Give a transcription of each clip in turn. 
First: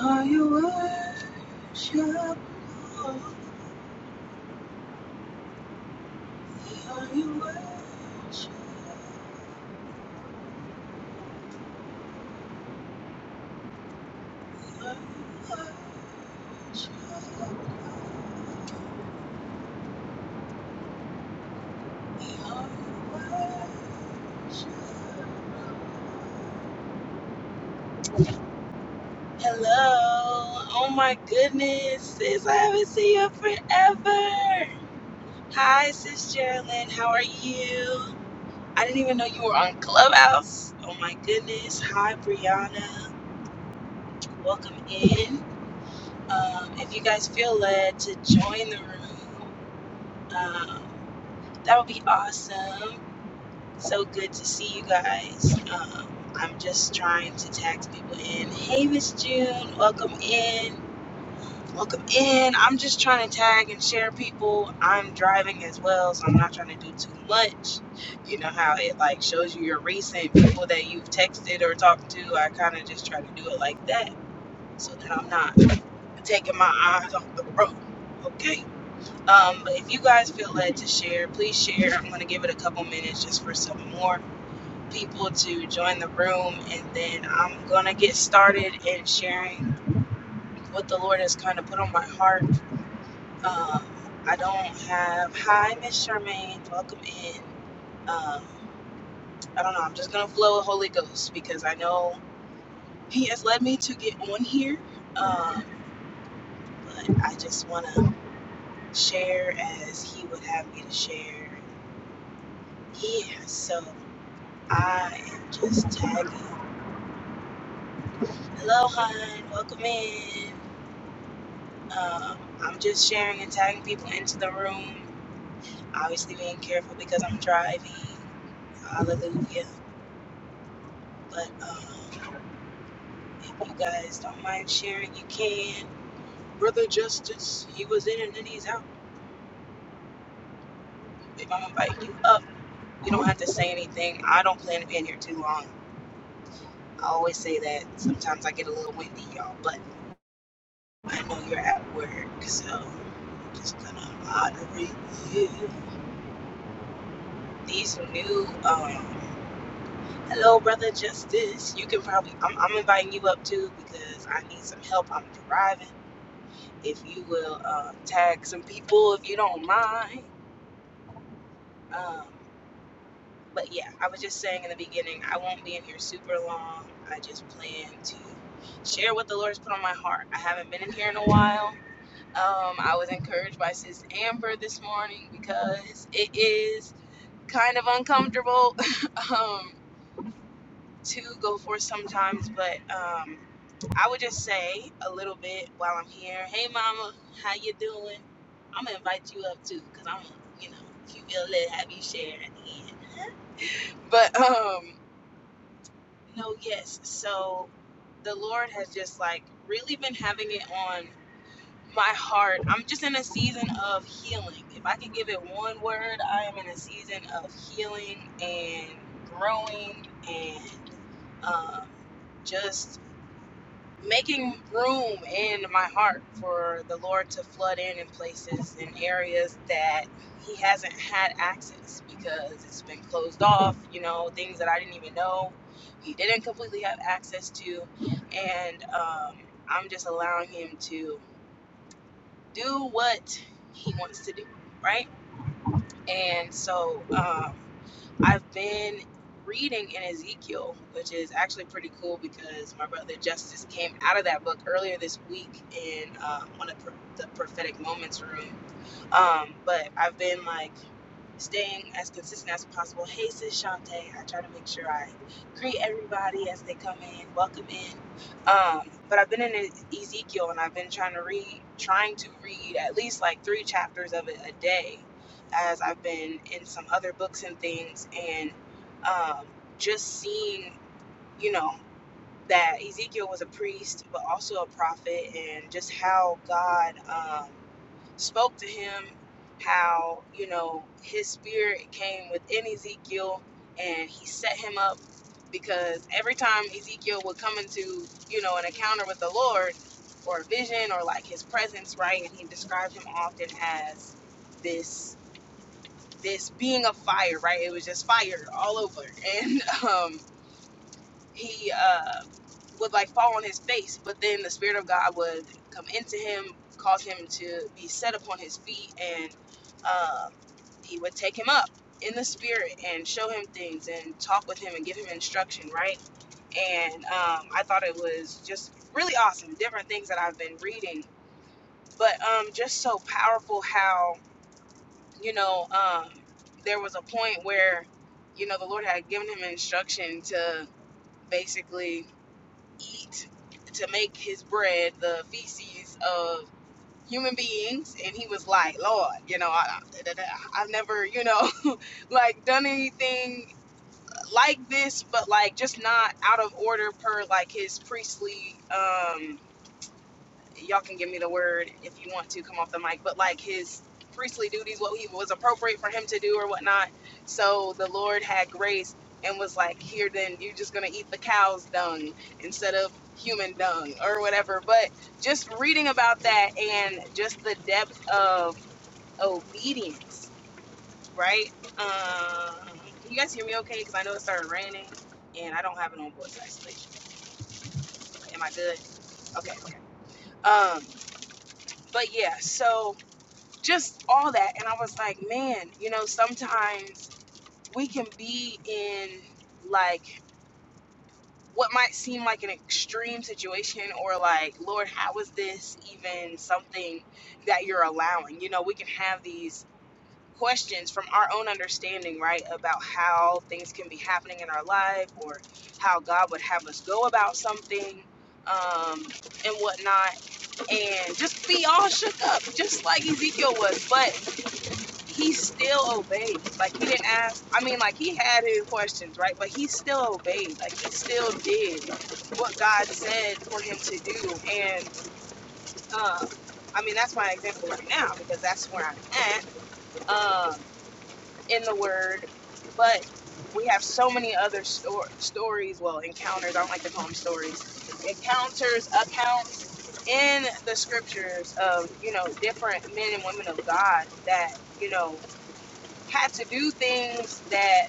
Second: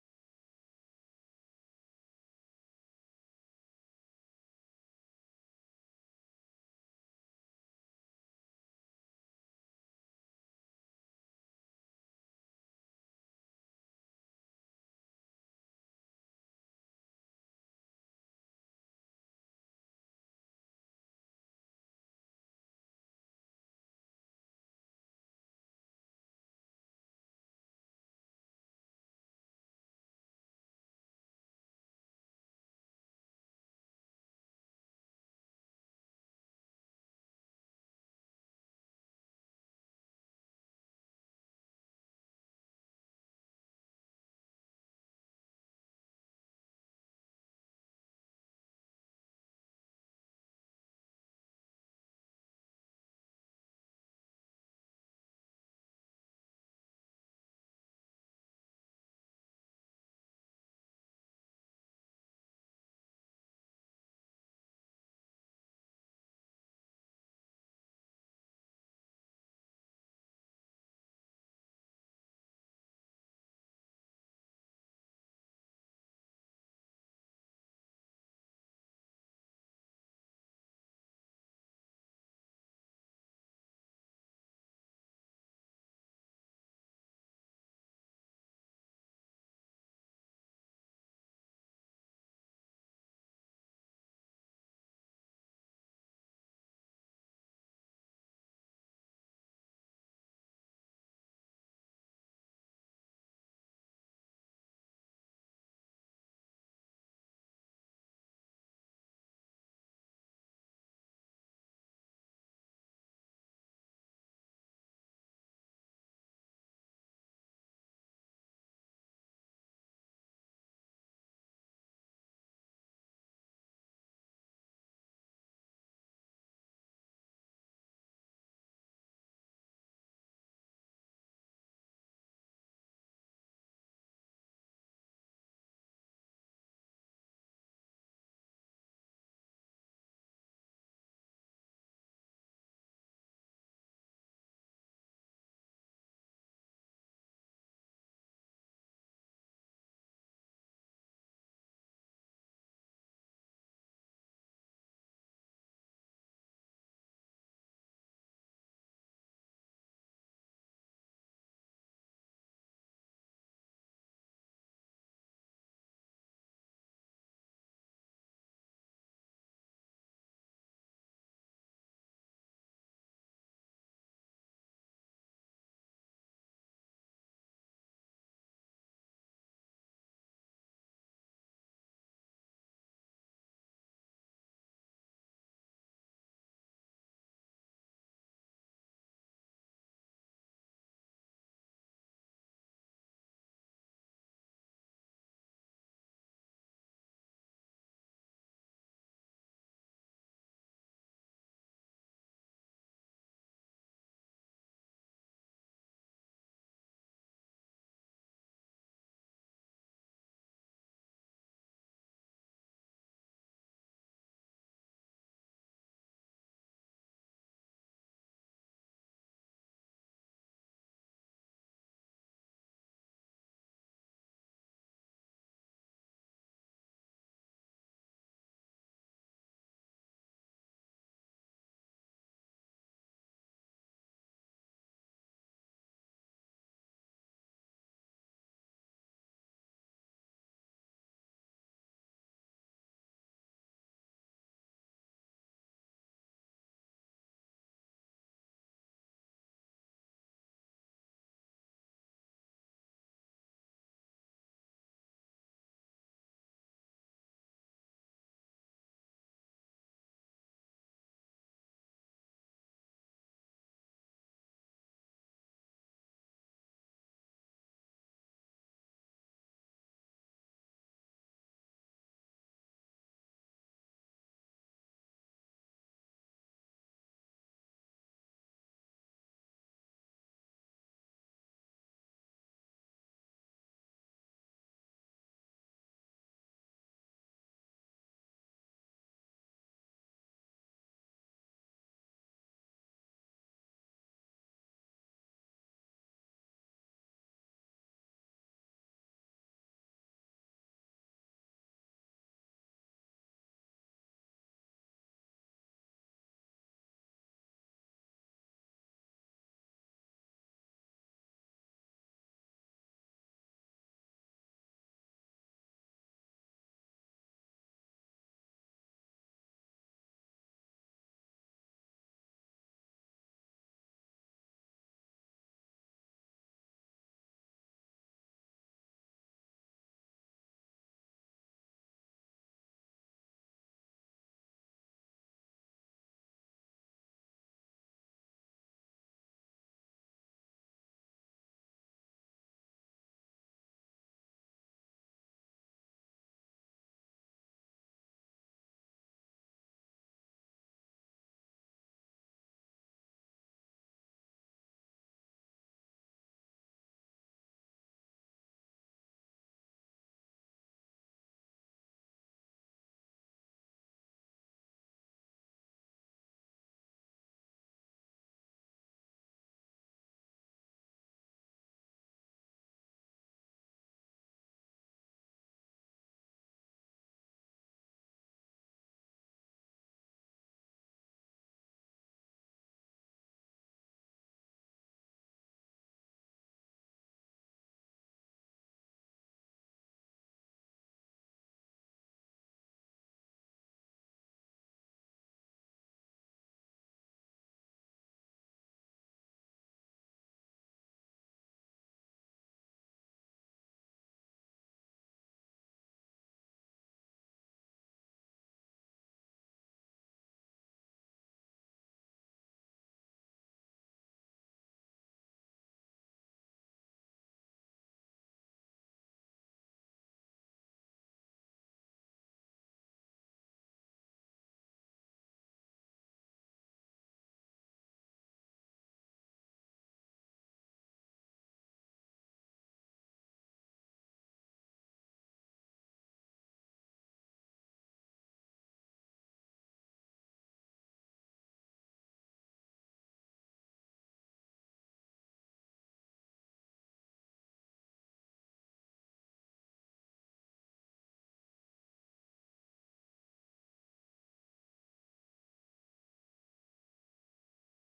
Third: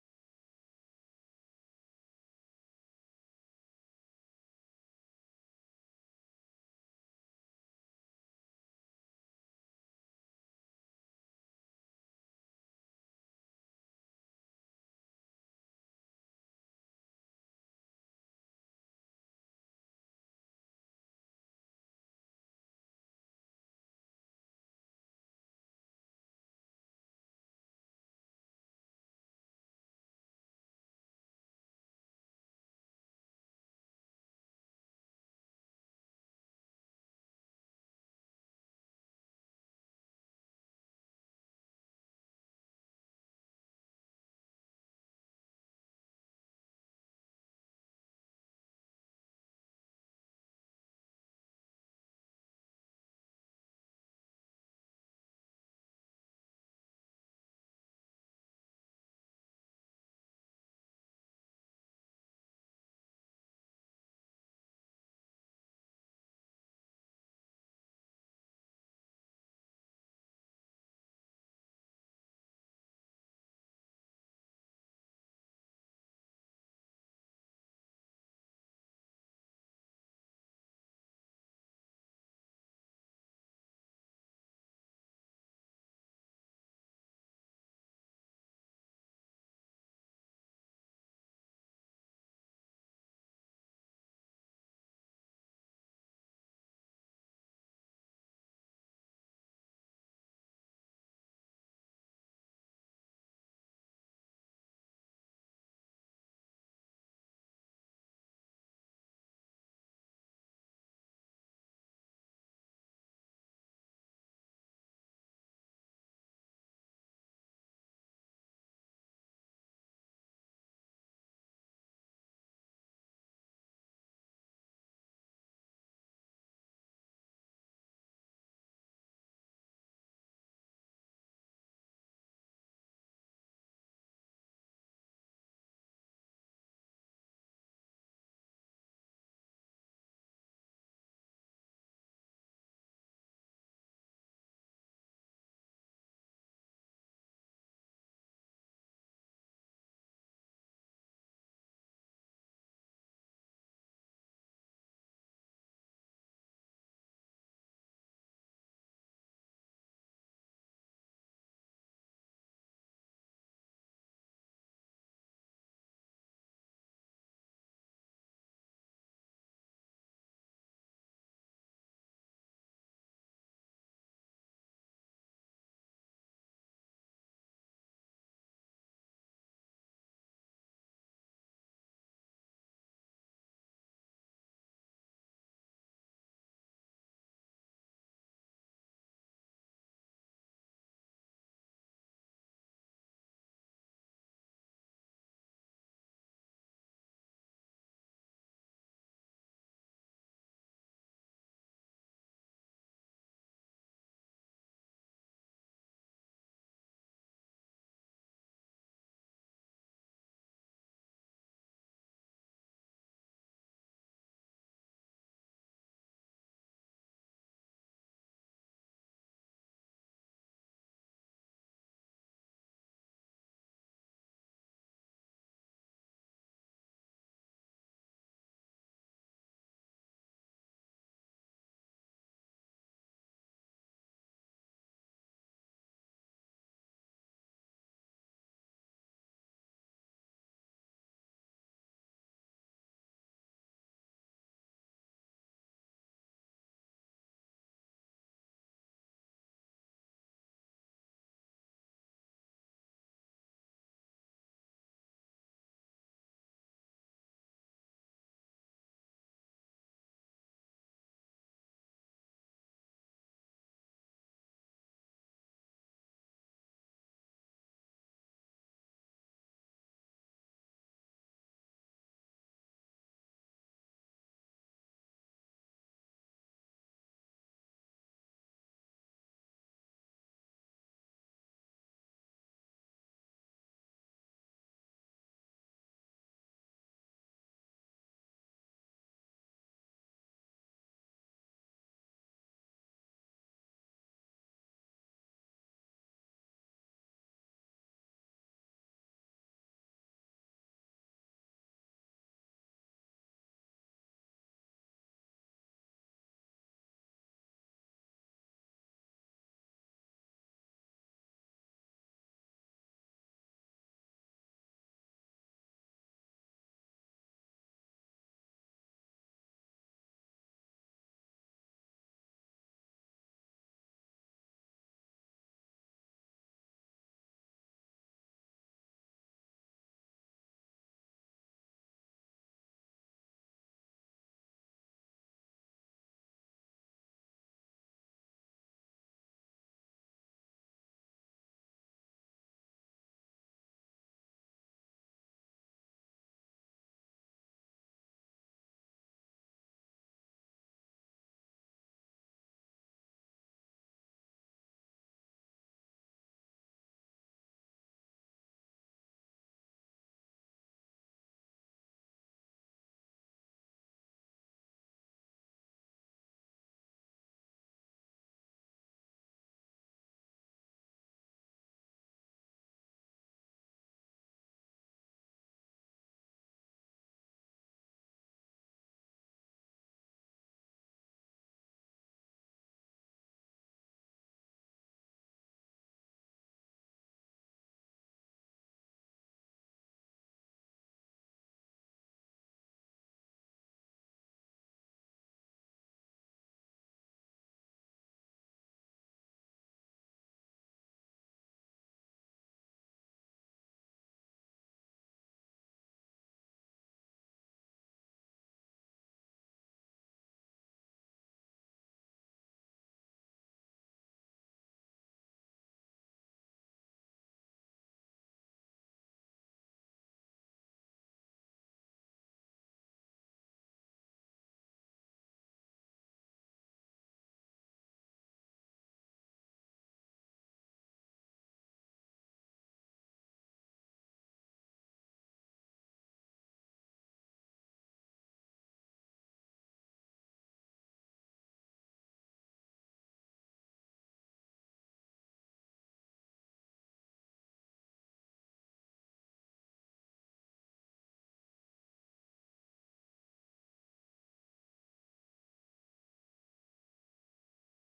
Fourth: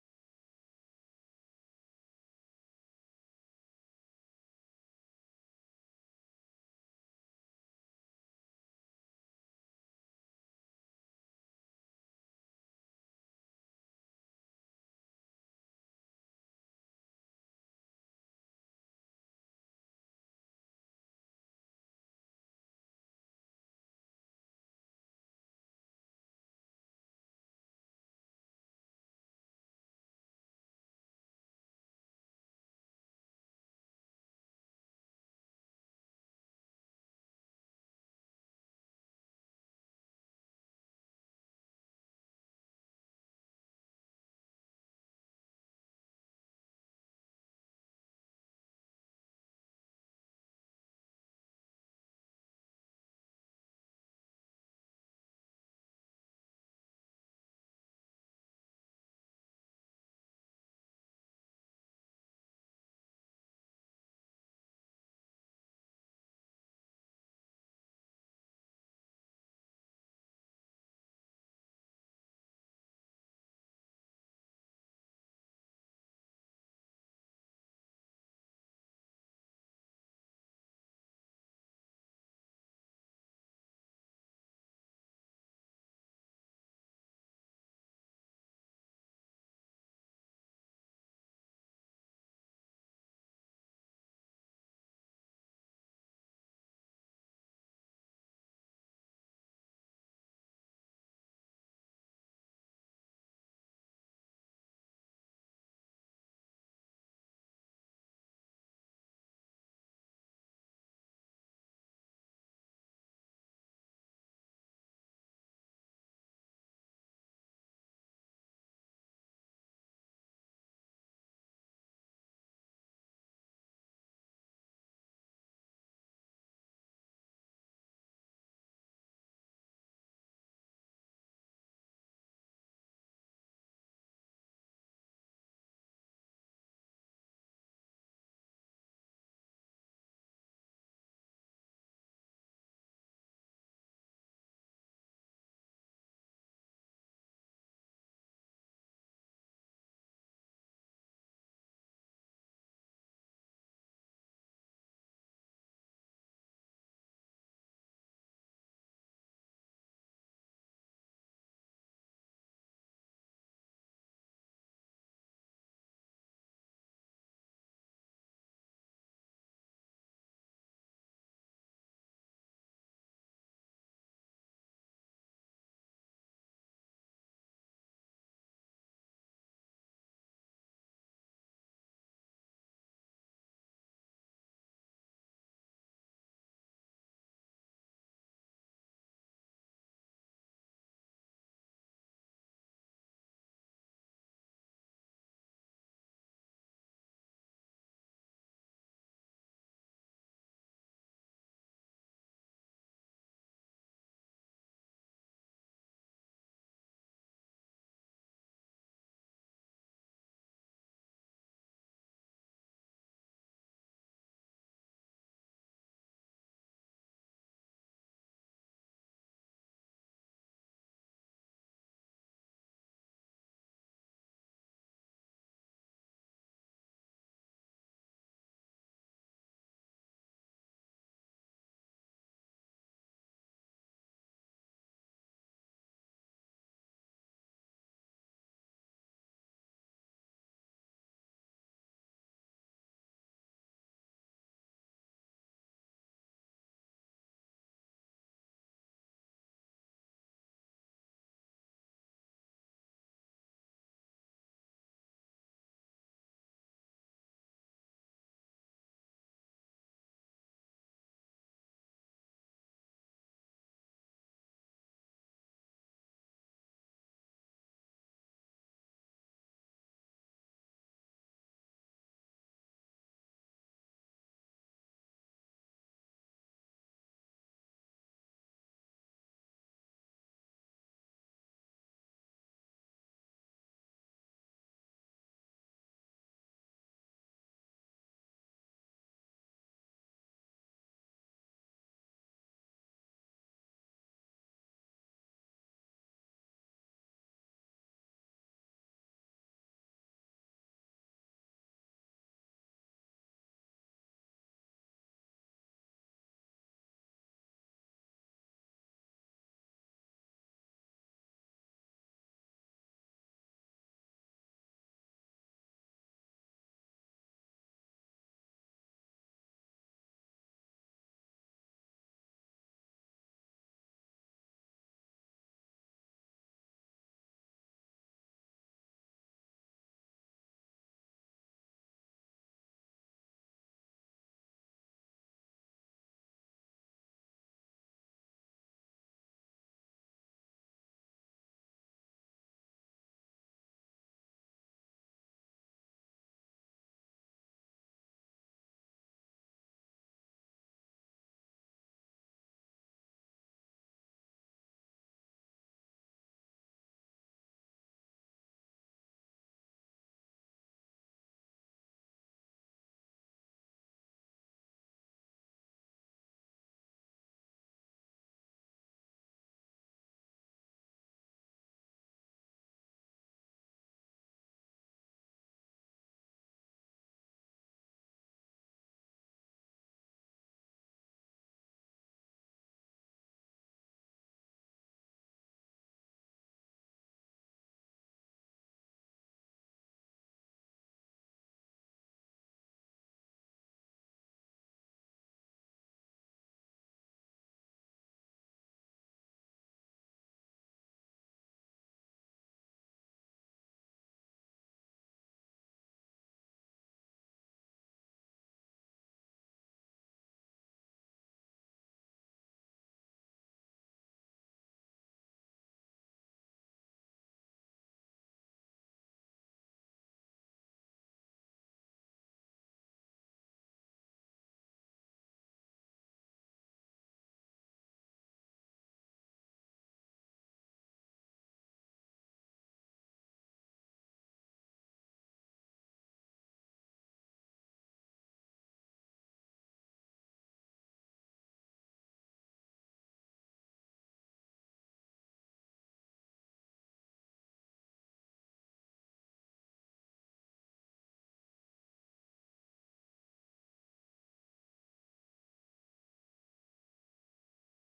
Are you worshipful? Are you worshipful? Hello. Oh my goodness, sis. I haven't seen you forever. Hi, sis Geraldine. How are you? I didn't even know you were on Clubhouse. Oh my goodness. Hi, Brianna. Welcome in. Um, if you guys feel led to join the room, um, that would be awesome. So good to see you guys. Um, I'm just trying to tag people in. Hey, Miss June, welcome in. Welcome in. I'm just trying to tag and share people. I'm driving as well, so I'm not trying to do too much. You know how it like shows you your recent people that you've texted or talked to. I kind of just try to do it like that so that I'm not taking my eyes off the road. Okay. Um, but if you guys feel led to share, please share. I'm gonna give it a couple minutes just for some more people to join the room, and then I'm gonna get started in sharing what the Lord has kind of put on my heart. Um, I don't have. Hi, Miss Charmaine. Welcome in. Um, I don't know. I'm just gonna flow with Holy Ghost because I know He has led me to get on here. Um, but I just wanna share as He would have me to share. Yeah. So I am just tagging. Hello, hon. Welcome in. Um, I'm just sharing and tagging people into the room. Obviously, being careful because I'm driving. Hallelujah. But um, if you guys don't mind sharing, you can. Brother Justice, he was in and then he's out. If I'm inviting you up, you don't have to say anything. I don't plan to be in here too long. I always say that. Sometimes I get a little windy, y'all, but I know you're at work, so I'm just gonna moderate you. These new um, Hello, brother Justice. You can probably I'm, I'm inviting you up too because I need some help. I'm driving. If you will uh, tag some people, if you don't mind. Um, but yeah, I was just saying in the beginning, I won't be in here super long. I just plan to share what the Lord's put on my heart. I haven't been in here in a while. Um, I was encouraged by Sis Amber this morning because it is kind of uncomfortable um, to go for sometimes, but. Um, I would just say a little bit while I'm here. Hey, mama, how you doing? I'm gonna invite you up too, cause I'm, you know, if you feel it, have you share at the end. But um, no, yes. So the Lord has just like really been having it on my heart. I'm just in a season of healing. If I can give it one word, I am in a season of healing and growing and um, just making room in my heart for the Lord to flood in in places and areas that He hasn't had access because it's been closed off, you know, things that I didn't even know He didn't completely have access to. And um, I'm just allowing Him to do what He wants to do, right? And so, um, I've been reading in Ezekiel, which is actually pretty cool because my brother Justice came out of that book earlier this week in um, one of the prophetic moments room. Um, but I've been like staying as consistent as possible. Hey, sis Shantae, I try to make sure I greet everybody as they come in, welcome in. Um, but I've been in E- Ezekiel and I've been trying to read, trying to read at least like three chapters of it a day, as I've been in some other books and things, and um, just seeing, you know that Ezekiel was a priest, but also a prophet, and just how God um, spoke to him, how, you know, his spirit came within Ezekiel and he set him up because every time Ezekiel would come into, you know, an encounter with the Lord or a vision or like his presence, right? And he described him often as this this being of fire, right? It was just fire all over. And um he uh, would like fall on his face, but then the spirit of God would come into him, cause him to be set upon his feet, and um, he would take him up in the spirit and show him things and talk with him and give him instruction, right? And um, I thought it was just really awesome, different things that I've been reading, but um, just so powerful how you know um, there was a point where you know the Lord had given him instruction to basically eat to make his bread the feces of human beings and he was like lord you know I, I, have never you know like done anything like this but like just not out of order per like his priestly um y'all can give me the word if you want to come off the mic, but like his priestly duties, what he was appropriate for him to do or whatnot. So the Lord had grace and was like, here, then you're just going to eat the cow's dung instead of human dung or whatever. But just reading about that and just the depth of obedience, right? Um, can you guys hear me okay? Because I know it started raining and I don't have it on voice actually. Am I good? Okay. okay. Um, but yeah, so just all that. And I was like, man, you know, sometimes we can be in like what might seem like an extreme situation or like, Lord, how is this even something that you're allowing? You know, we can have these questions from our own understanding, right, about how things can be happening in our life or how God would have us go about something. Um, and whatnot, and just be all shook up, just like Ezekiel was. But he still obeyed. Like he didn't ask. I mean, like he had his questions, right? But he still obeyed. Like he still did what God said for him to do. And uh, I mean, that's my example right now because that's where I'm at um, in the Word. But we have so many other stor- stories, well, encounters. I don't like to call them stories. Encounters, accounts in the scriptures of you know different men and women of God that you know had to do things that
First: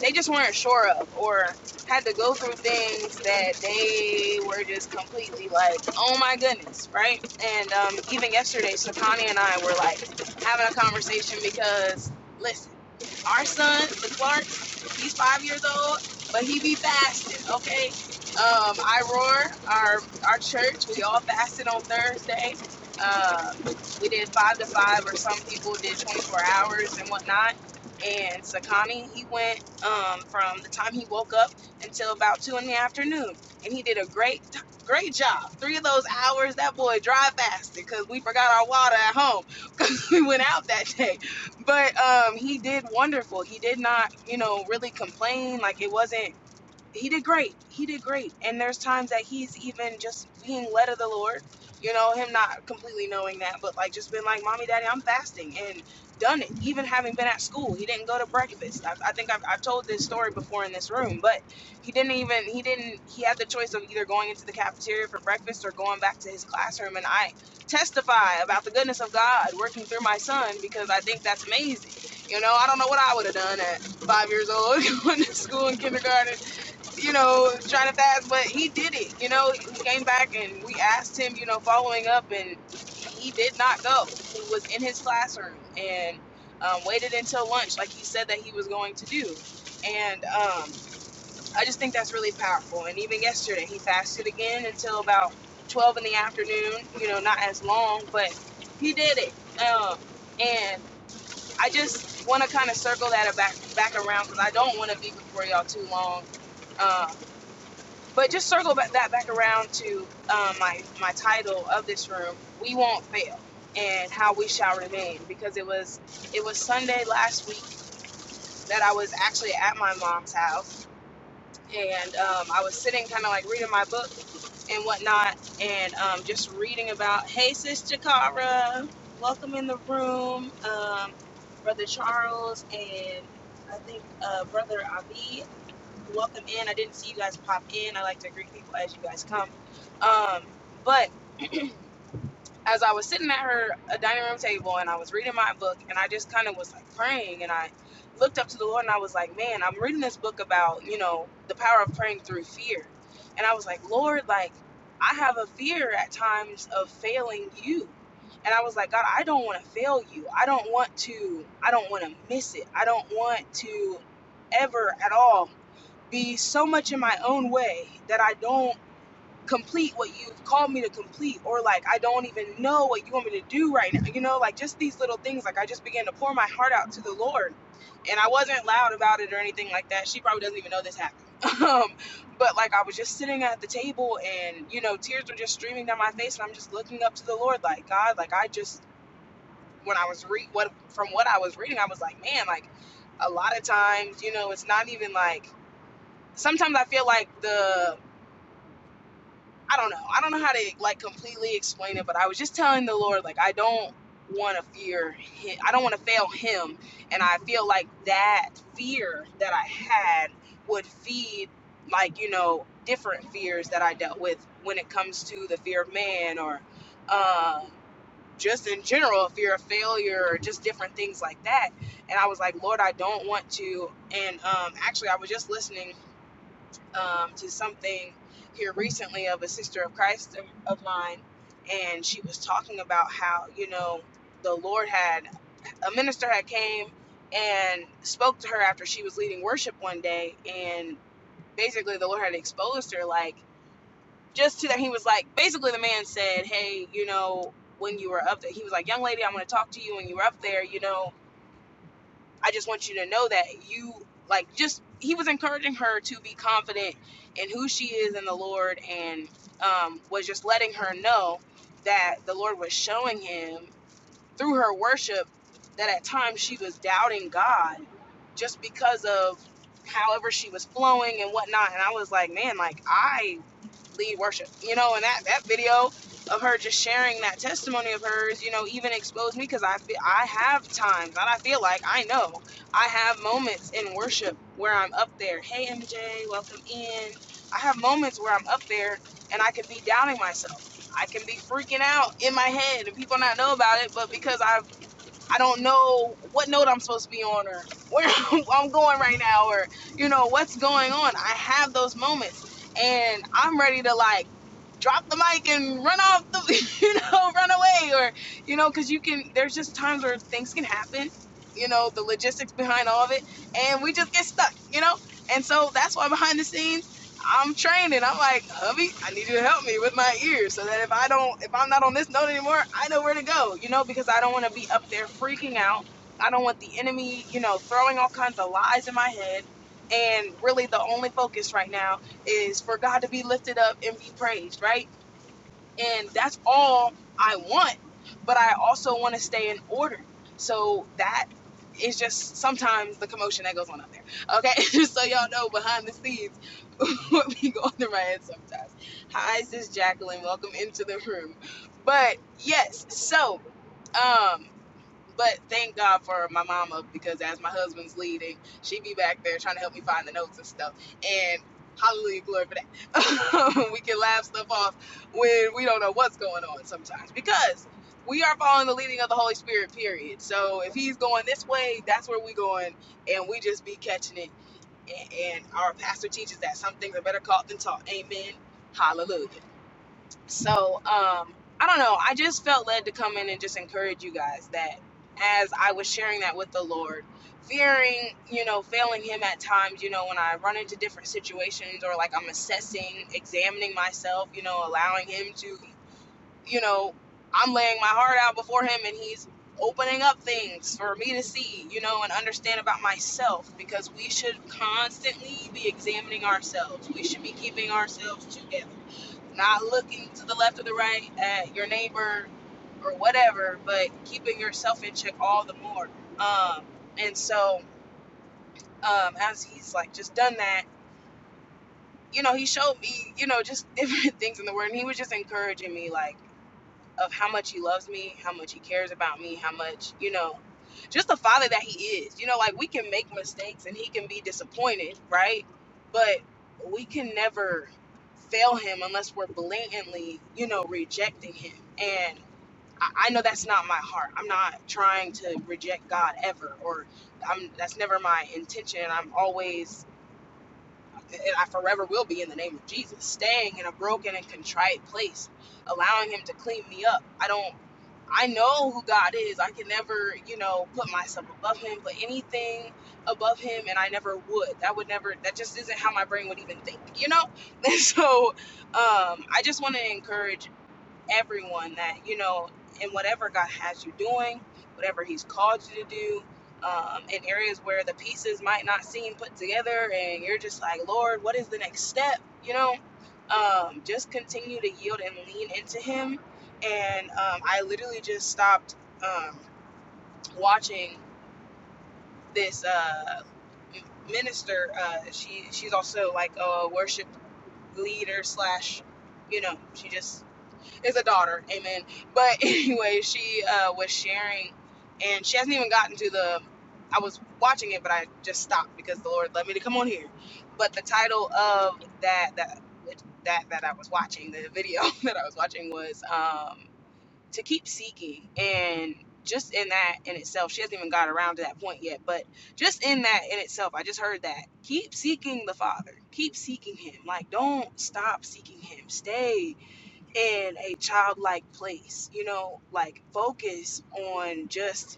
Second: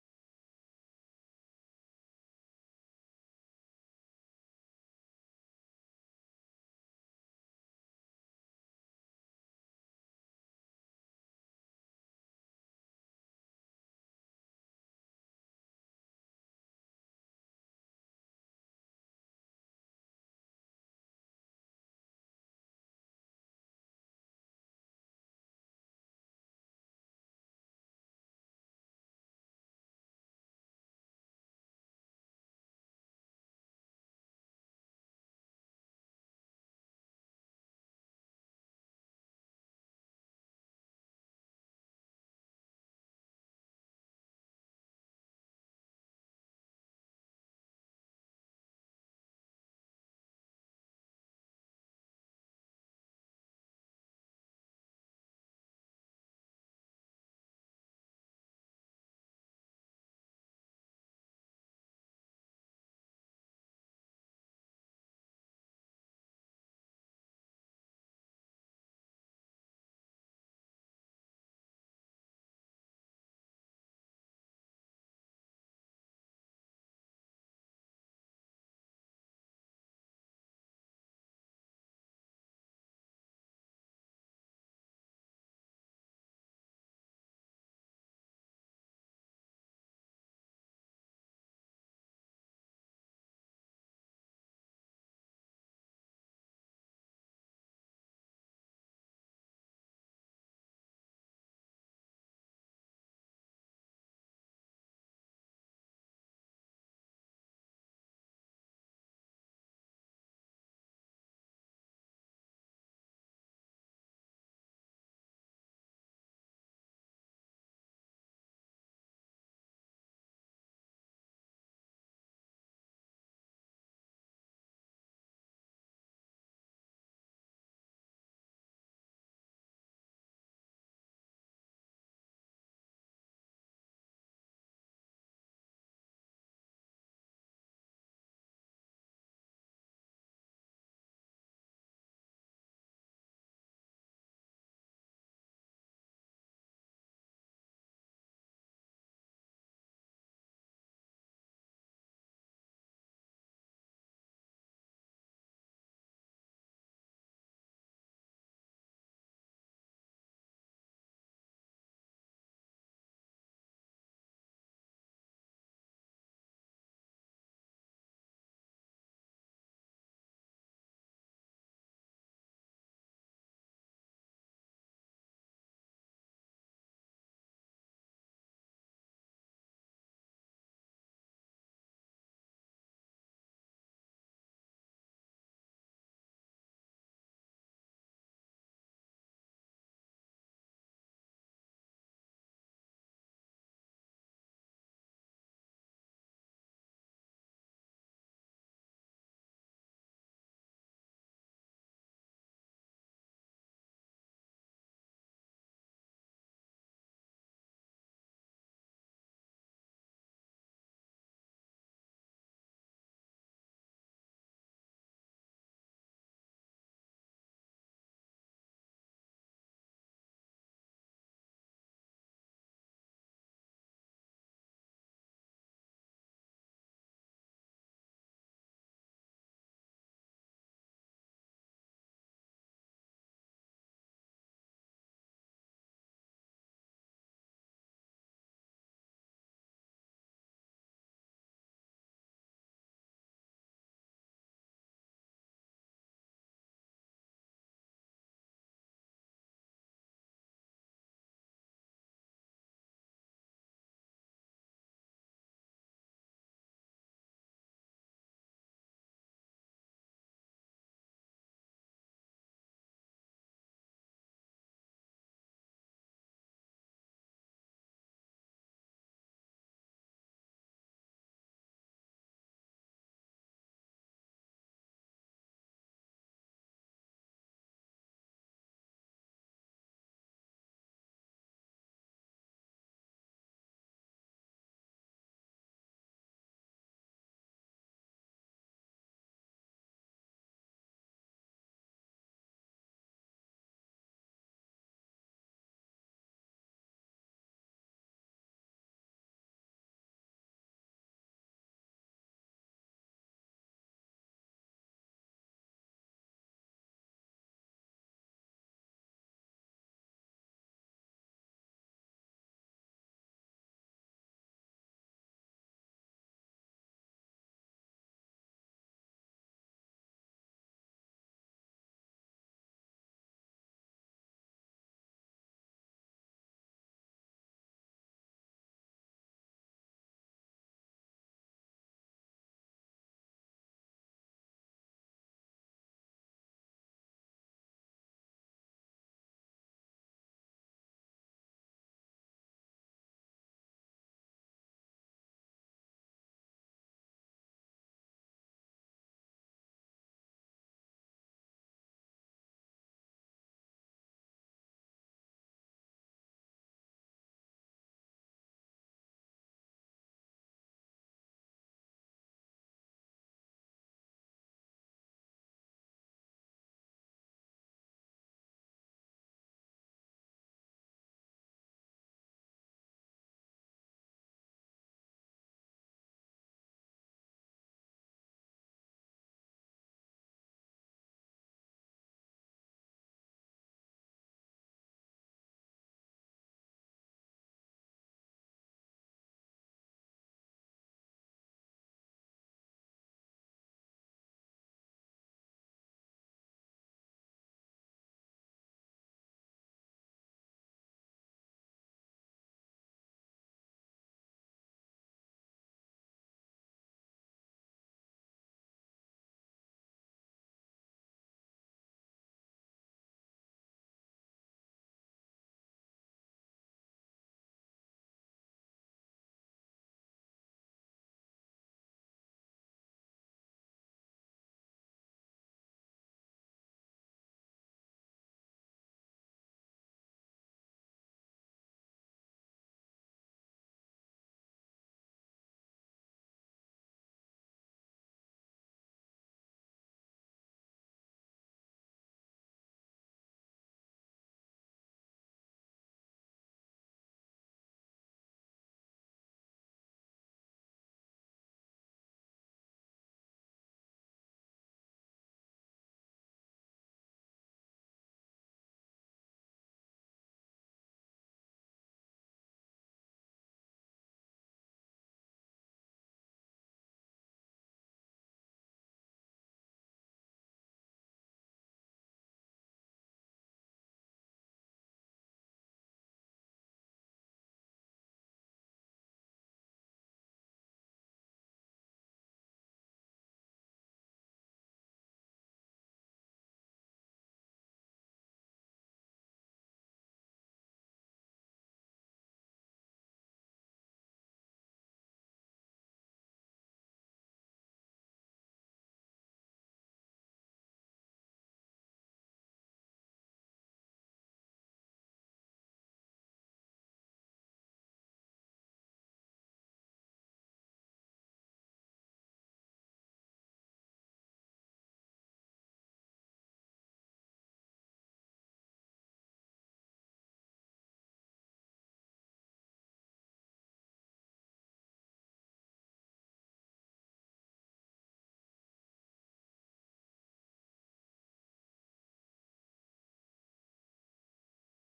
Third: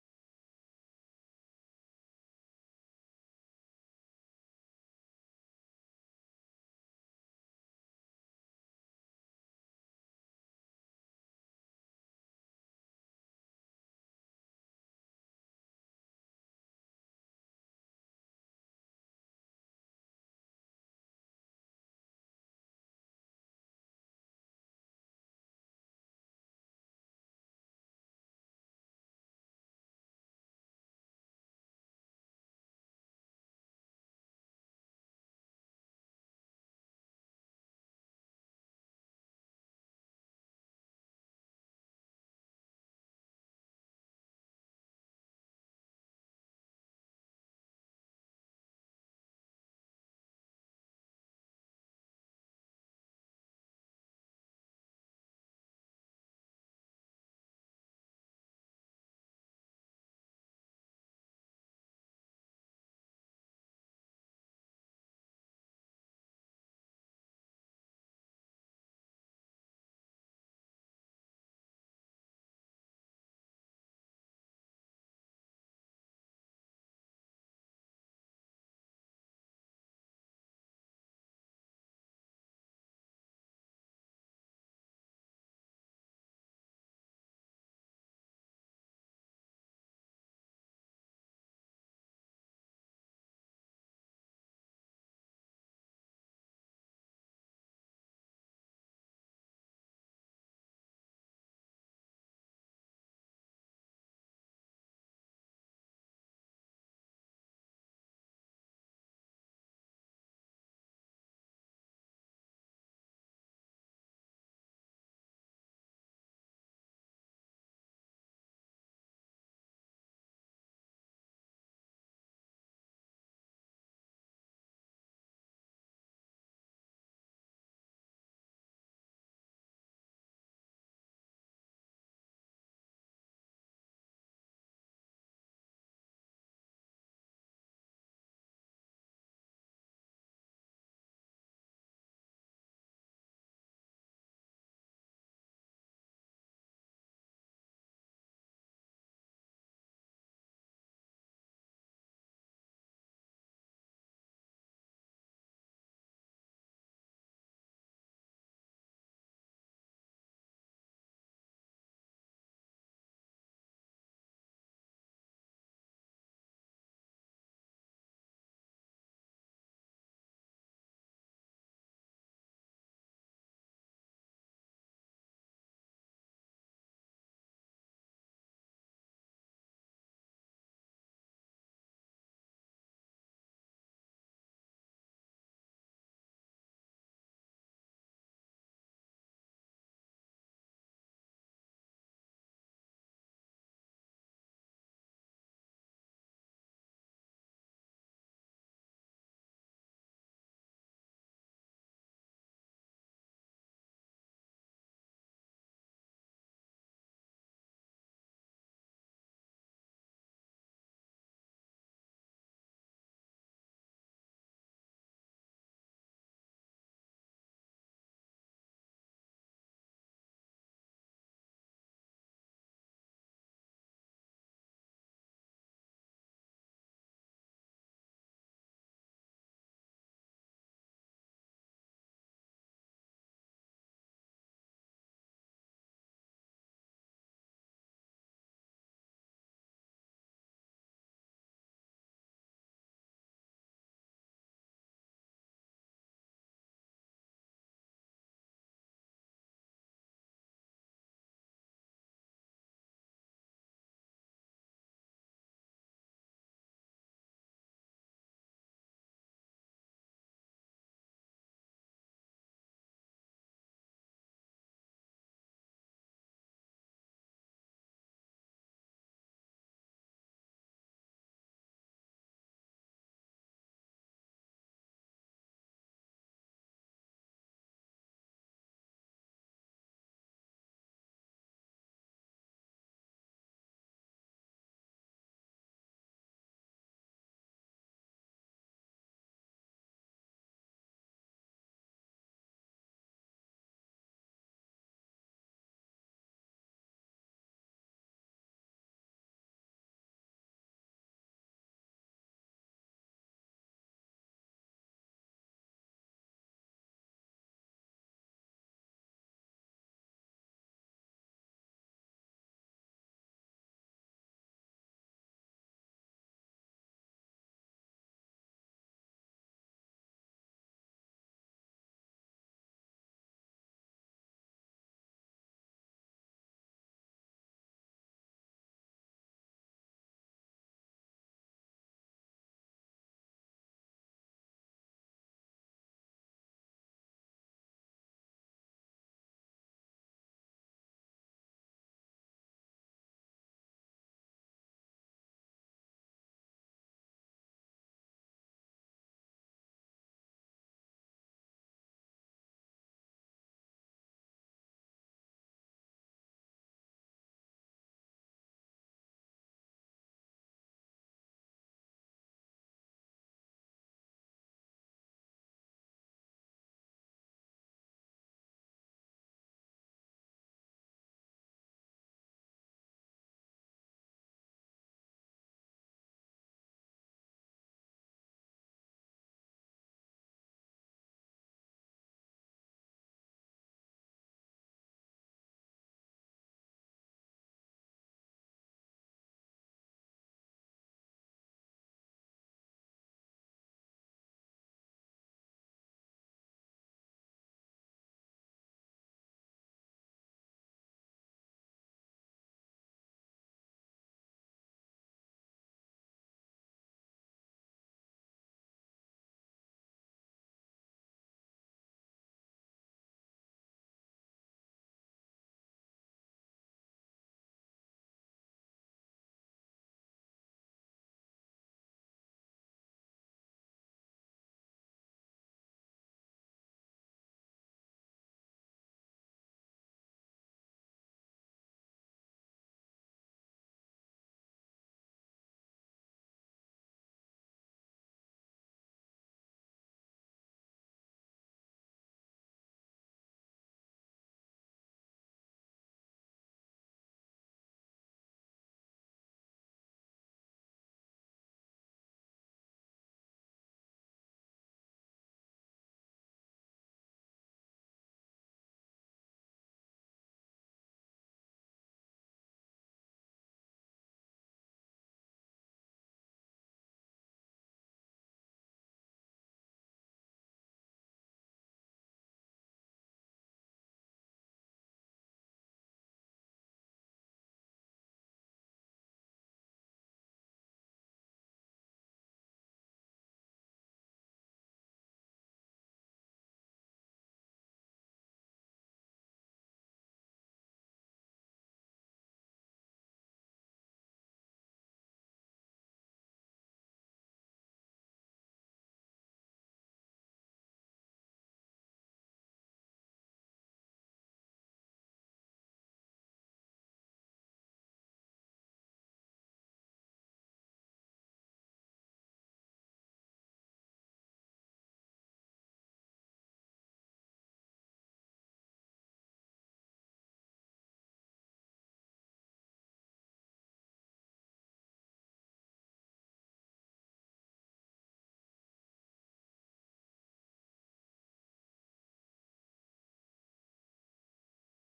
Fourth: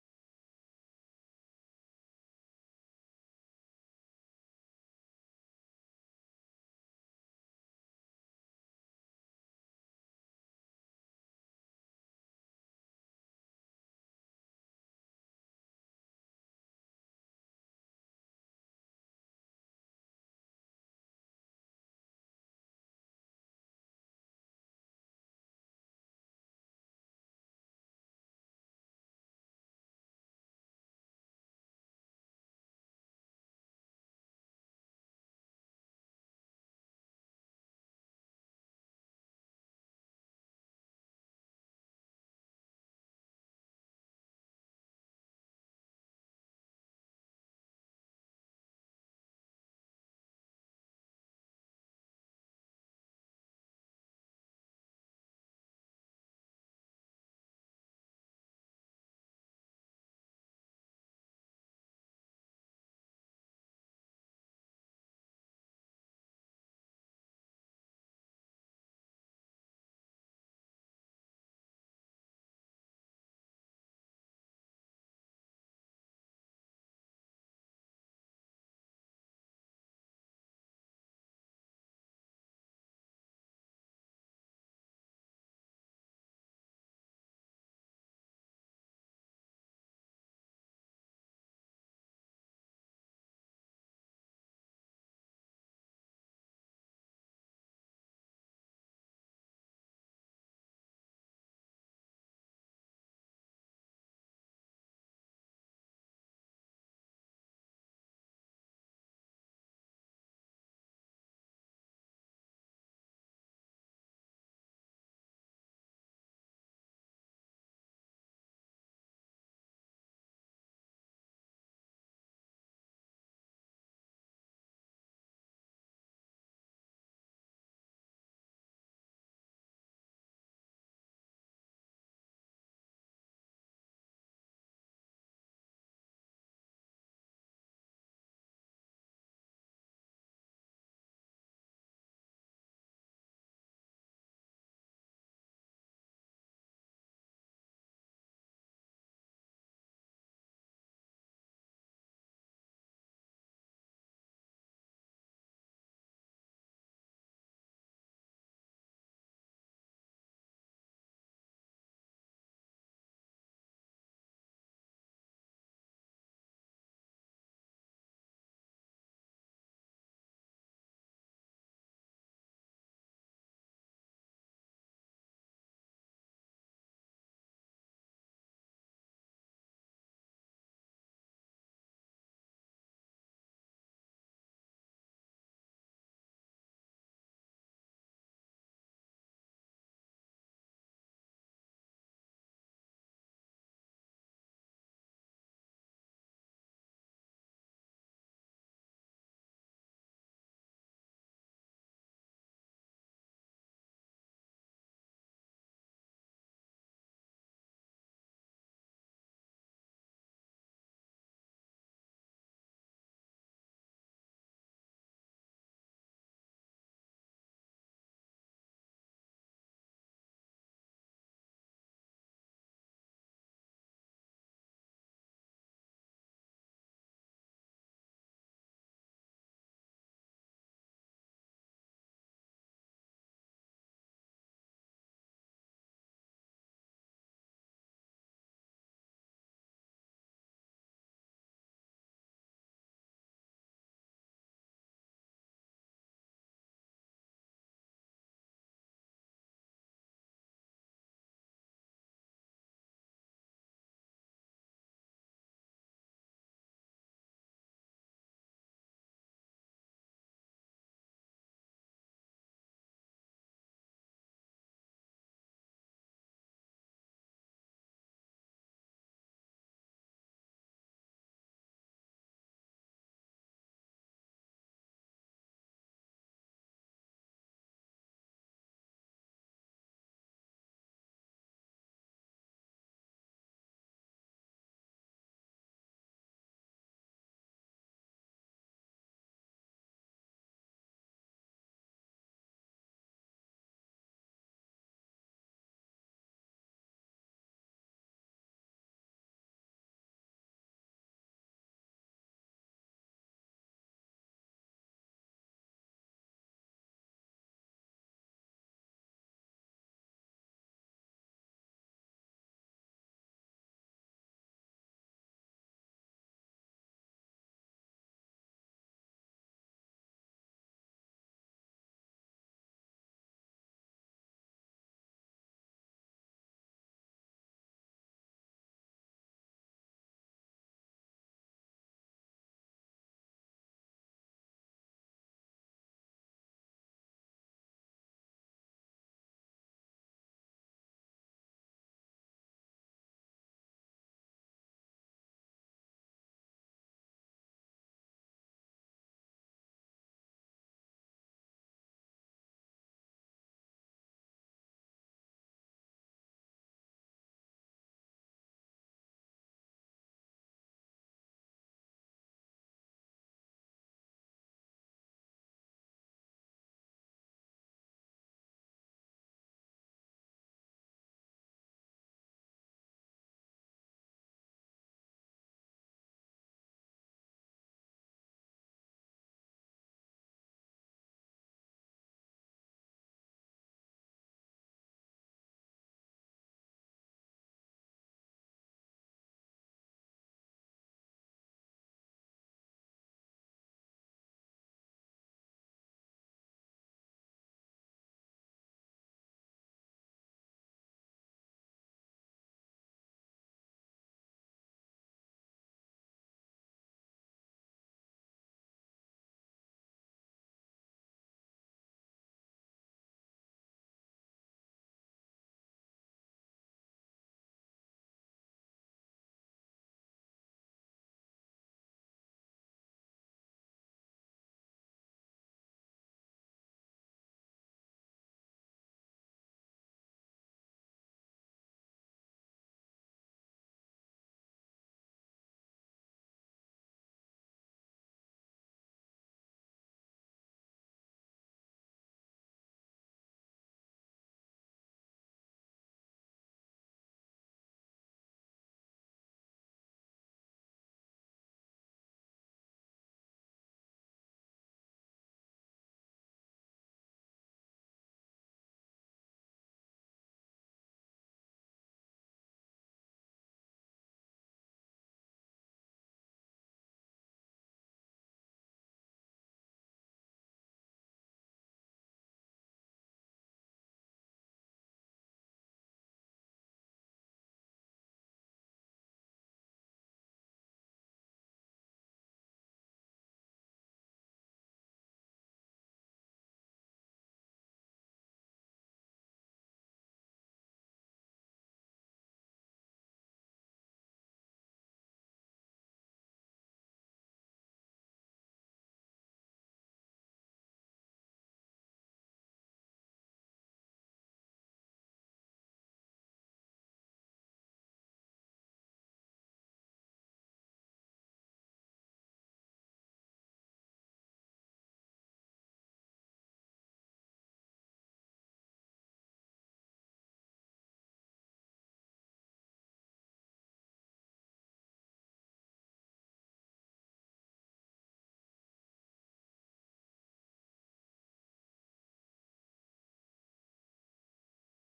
they just weren't sure of or had to go through things that they were just completely like oh my goodness right and um, even yesterday stefani and i were like having a conversation because listen our son, the Clark, he's five years old, but he be fasting, okay? Um, I roar, our our church, we all fasted on Thursday. Uh, we did five to five, or some people did 24 hours and whatnot. And Sakani, he went um, from the time he woke up until about two in the afternoon, and he did a great, great job. Three of those hours, that boy dry fasted because we forgot our water at home because we went out that day but um, he did wonderful. He did not, you know, really complain. Like it wasn't he did great. He did great. And there's times that he's even just being led of the Lord, you know, him not completely knowing that, but like just been like, Mommy, Daddy, I'm fasting and done it. Even having been at school, he didn't go to breakfast. I, I think I've, I've told this story before in this room, but he didn't even, he didn't, he had the choice of either going into the cafeteria for breakfast or going back to his classroom. And I testify about the goodness of God working through my son because I think that's amazing. You know, I don't know what I would have done at five years old going to school in kindergarten you know, trying to fast, but he did it. You know, he came back and we asked him, you know, following up, and he did not go. He was in his classroom and um, waited until lunch, like he said that he was going to do. And um, I just think that's really powerful. And even yesterday, he fasted again until about 12 in the afternoon, you know, not as long, but he did it. Um, and I just want to kind of circle that back back around because I don't want to be before y'all too long Um, but just circle back, that back around to um, my my title of this room. We won't fail, and how we shall remain. Because it was it was Sunday last week that I was actually at my mom's house, and um, I was sitting kind of like reading my book and whatnot, and um, just reading about. Hey, sis Jakara, welcome in the room, um, brother Charles, and I think uh, brother Abi welcome in. I didn't see you guys pop in. I like to greet people as you guys come. Um, but as I was sitting at her a dining room table and I was reading my book and I just kind of was like praying and I looked up to the Lord and I was like, man, I'm reading this book about you know the power of praying through fear, and I was like, Lord, like I have a fear at times of failing you. And I was like, God, I don't want to fail you. I don't want to I don't want to miss it. I don't want to ever at all be so much in my own way that I don't complete what you've called me to complete, or like I don't even know what you want me to do right now. You know, like just these little things. Like I just began to pour my heart out to the Lord, and I wasn't loud about it or anything like that. She probably doesn't even know this happened. Um, but like I was just sitting at the table, and you know, tears were just streaming down my face, and I'm just looking up to the Lord, like God, like I just when I was read what from what I was reading, I was like, man, like a lot of times, you know, it's not even like sometimes I feel like the I don't know. I don't know how to like completely explain it, but I was just telling the Lord like I don't want to fear him. I don't want to fail him, and I feel like that fear that I had would feed like, you know, different fears that I dealt with when it comes to the fear of man or um just in general, fear of failure, or just different things like that. And I was like, Lord, I don't want to. And um, actually, I was just listening um, to something here recently of a sister of Christ of of mine, and she was talking about how you know the Lord had a minister had came and spoke to her after she was leading worship one day, and basically the Lord had exposed her like just to that he was like basically the man said, hey, you know when you were up there, he was like, young lady, I'm going to talk to you when you were up there, you know. I just want you to know that you like just he was encouraging her to be confident in who she is in the Lord and um, was just letting her know that the Lord was showing him through her worship that at times she was doubting God just because of however she was flowing and whatnot. And I was like, man, like I lead worship, you know, and that, that video of her just sharing that testimony of hers, you know, even exposed me because I feel I have times that I feel like I know I have moments in worship where I'm up there. Hey, MJ, welcome in. I have moments where I'm up there and I could be doubting myself. I can be freaking out in my head and people not know about it, but because I I don't know what note I'm supposed to be on or where I'm going right now or you know what's going on. I have those moments and I'm ready to like drop the mic and run off the you know run away or you know cuz you can there's just times where things can happen, you know, the logistics behind all of it and we just get stuck, you know? And so that's why behind the scenes I'm training. I'm like, hubby, I need you to help me with my ears so that if I don't, if I'm not on this note anymore, I know where to go, you know, because I don't want to be up there freaking out. I don't want the enemy, you know, throwing all kinds of lies in my head. And really, the only focus right now is for God to be lifted up and be praised, right? and that's all I want. But I also want to stay in order. So that is just sometimes the commotion that goes on out there. Okay, just so y'all know behind the scenes what be going through my head sometimes. Hi, sis Jacqueline. Welcome into the room. But yes, so um but thank God for my mama because as my husband's leading, she be back there trying to help me find the notes and stuff. And hallelujah, glory for that. we can laugh stuff off when we don't know what's going on sometimes because we are following the leading of the Holy Spirit, period. So if he's going this way, that's where we going, and we just be catching it. And, and our pastor teaches that some things are better caught than taught. Amen. Hallelujah. So um, I don't know. I just felt led to come in and just encourage you guys that as I was sharing that with the Lord, fearing, you know, failing Him at times, you know, when I run into different situations or like I'm assessing, examining myself, you know, allowing Him to, you know, I'm laying my heart out before Him and He's opening up things for me to see, you know, and understand about myself because we should constantly be examining ourselves. We should be keeping ourselves together not looking to the left or the right at your neighbor or whatever, but keeping yourself in check all the more. Um, and so, um, as he's like just done that, you know, he showed me, you know, just different things in the word, and he was just encouraging me, like of how much he loves me, how much he cares about me, how much, you know, just the father that he is. You know, like we can make mistakes and he can be disappointed, right? But we can never fail him unless we're blatantly, you know, rejecting him. And I know that's not my heart. I'm not trying to reject God ever, or I'm, that's never my intention. I'm always, I forever will be in the name of Jesus, staying in a broken and contrite place, allowing Him to clean me up. I don't I know who God is. I can never, you know, put myself above him, put anything above him, and I never would. That would never, that just isn't how my brain would even think, you know? And so um, I just want to encourage everyone that you know in whatever god has you doing whatever he's called you to do um, in areas where the pieces might not seem put together and you're just like lord what is the next step you know um, just continue to yield and lean into him and um, i literally just stopped um, watching this uh, minister uh, she she's also like a worship leader slash you know she just is a daughter, amen. But anyway, she uh, was sharing, and she hasn't even gotten to the. I was watching it, but I just stopped because the Lord led me to come on here. But the title of that that that that I was watching, the video that I was watching was um, to keep seeking, and just in that in itself, she hasn't even got around to that point yet. But just in that in itself, I just heard that keep seeking the Father, keep seeking Him. Like don't stop seeking Him, stay in a childlike place, you know, like focus on just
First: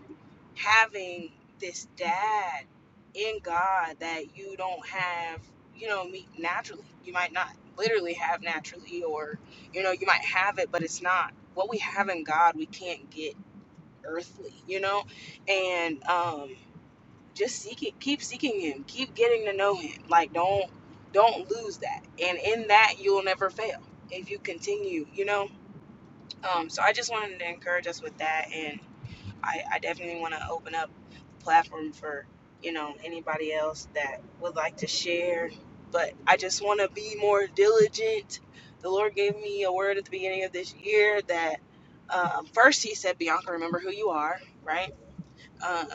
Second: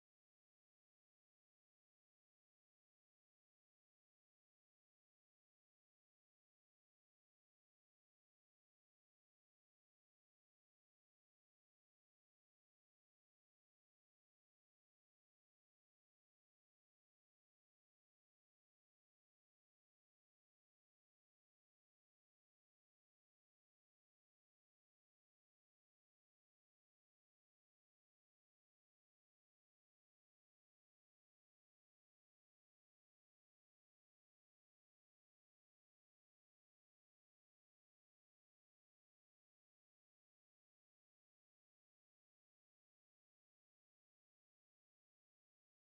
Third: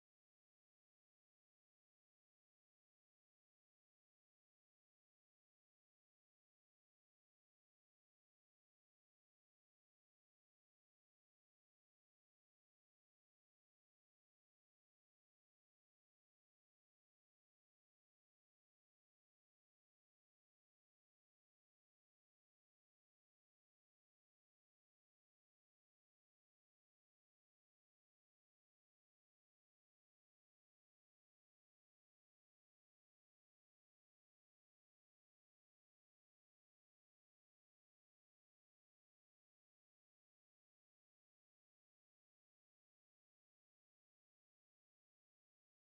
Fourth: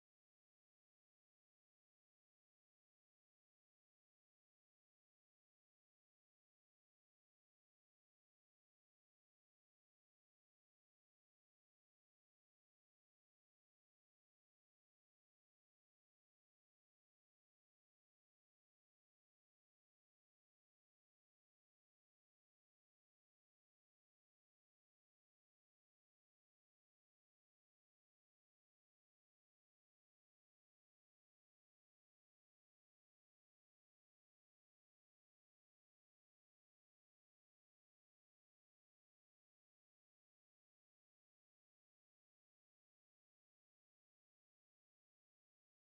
having this dad in God that you don't have, you know, meet naturally. You might not literally have naturally, or, you know, you might have it, but it's not what we have in God, we can't get earthly, you know, and, um, just seek it, keep seeking him, keep getting to know him. Like, don't, don't lose that. And in that, you'll never fail if you continue, you know, um, so I just wanted to encourage us with that, and I, I definitely want to open up the platform for you know anybody else that would like to share. But I just want to be more diligent. The Lord gave me a word at the beginning of this year that um, first He said, "Bianca, remember who you are." Right um,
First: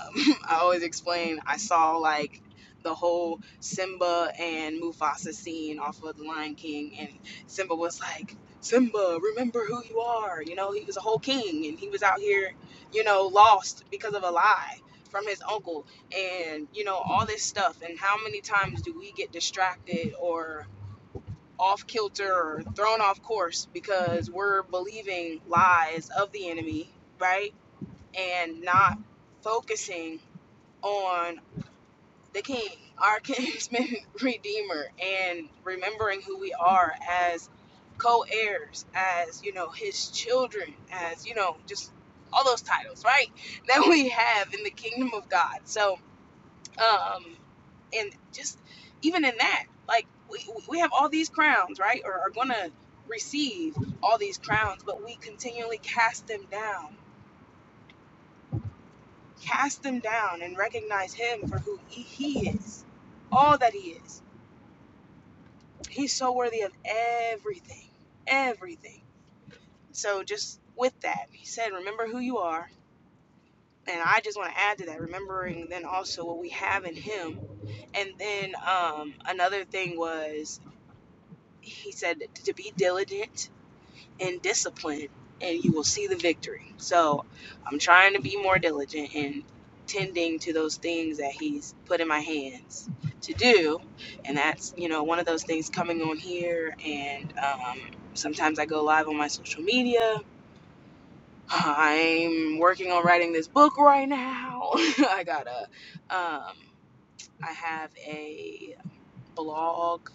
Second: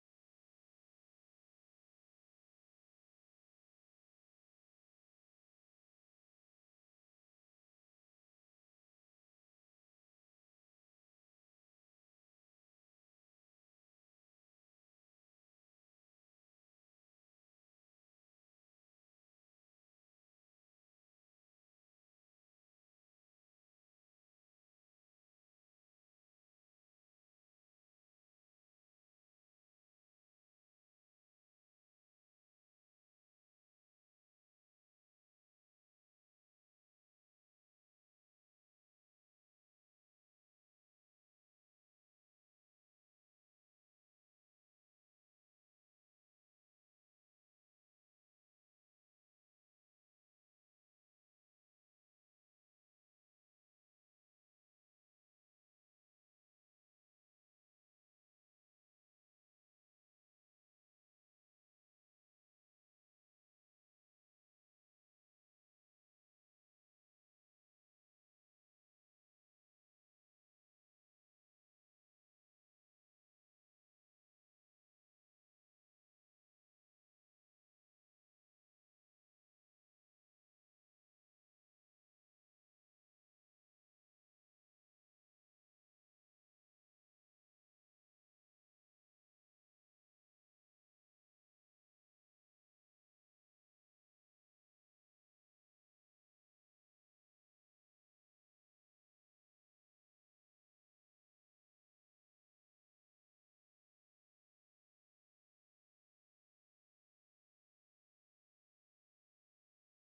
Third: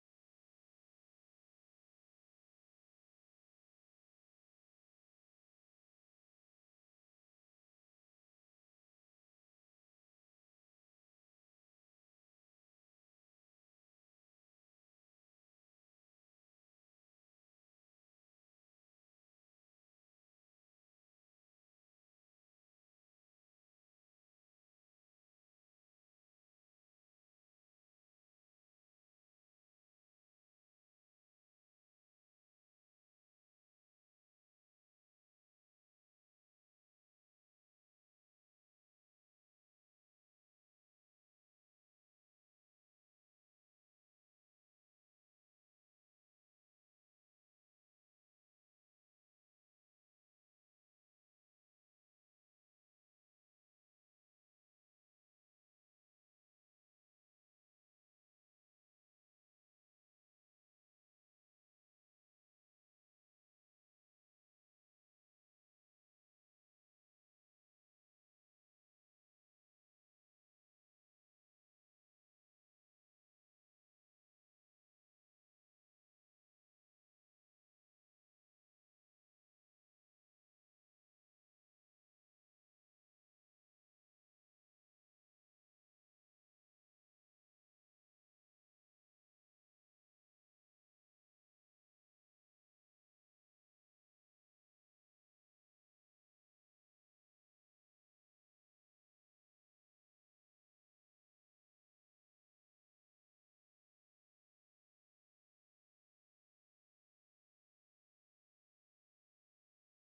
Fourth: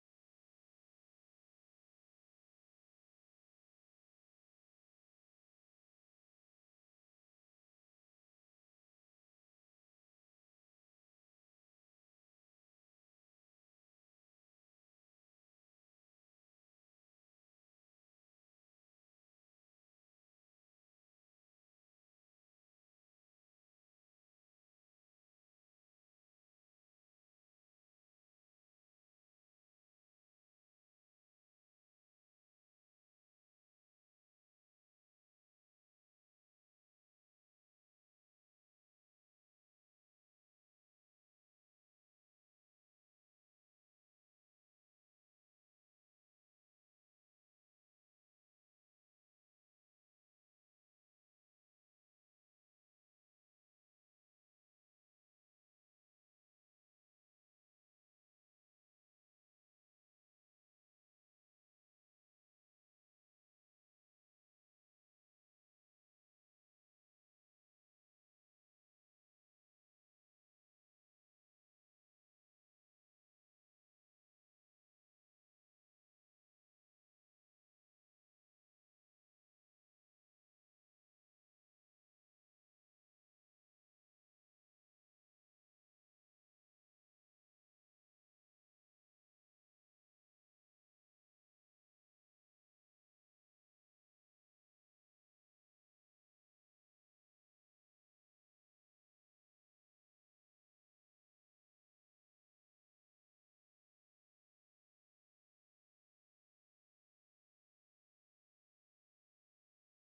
I always explain I saw like the whole Simba and Mufasa scene off of The Lion King, and Simba was like, Simba, remember who you are. You know, he was a whole king and he was out here, you know, lost because of a lie from his uncle and, you know, all this stuff. And how many times do we get distracted or off kilter or thrown off course because we're believing lies of the enemy, right? And not focusing on the King, our kinsman redeemer, and remembering who we are as co-heirs, as you know, his children, as you know, just all those titles, right? That we have in the kingdom of God. So, um, and just even in that, like we we have all these crowns, right? Or are gonna receive all these crowns, but we continually cast them down. Cast them down and recognize him for who he he is, all that he is He's so worthy of everything, everything. So just with that, he said, remember who you are. And I just want to add to that, remembering then also what we have in him. And then um, another thing was, he said to be diligent and discipline and you will see the victory. So I'm trying to be more diligent in tending to those things that he's put in my hands to do. And that's, you know, one of those things coming on here. And um, sometimes I go live on my social media. I'm working on writing this book right now. I got to um, I have a blog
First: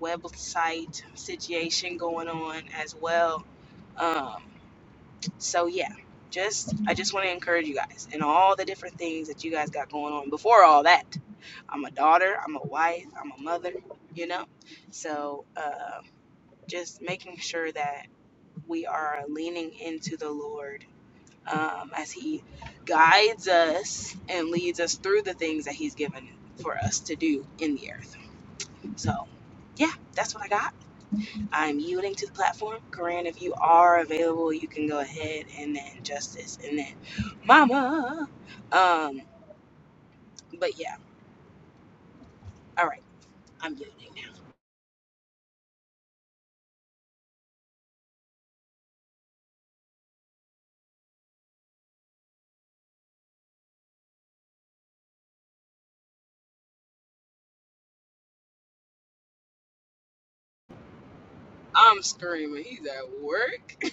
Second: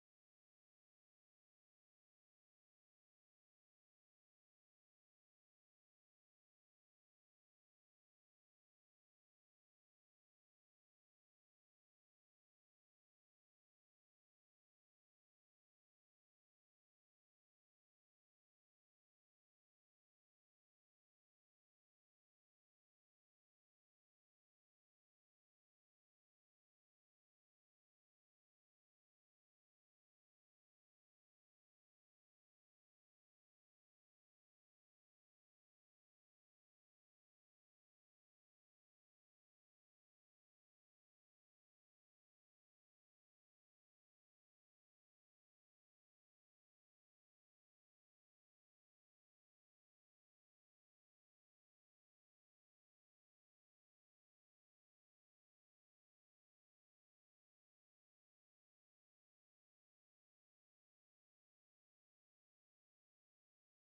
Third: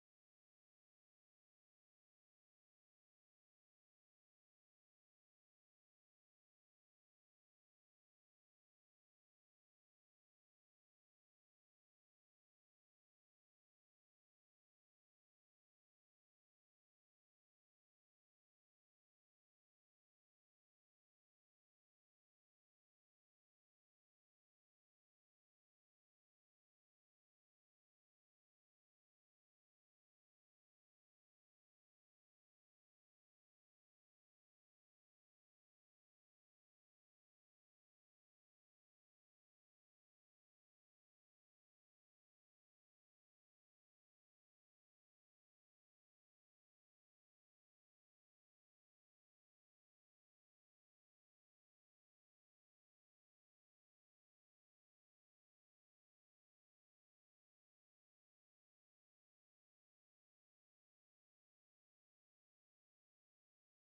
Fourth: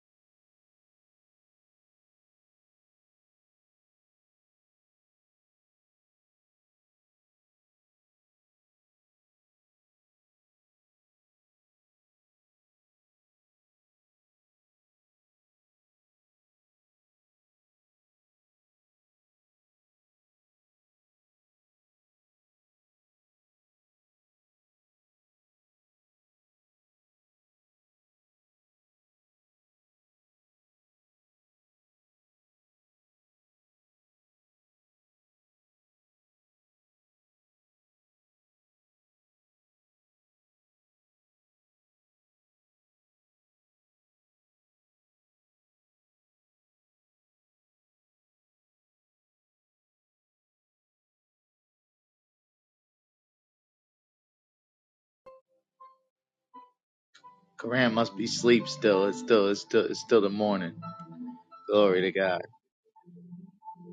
website situation going on as well. Um, so yeah, just I just want to encourage you guys and all the different things that you guys got going on. Before all that, I'm a daughter, I'm a wife, I'm a mother, you know. So uh, just making sure that we are leaning into the Lord um, as He guides us and leads us through the things that He's given for us to do in the earth. So yeah, that's what I got. I'm yielding to the platform. Corinne, if you are available, you can go ahead and then Justice and then Mama. Um, but yeah, all right, I'm yielding now. Quran must be asleep still. It's still it's still it's still the morning. Glory I'm to God. screaming. He's at work.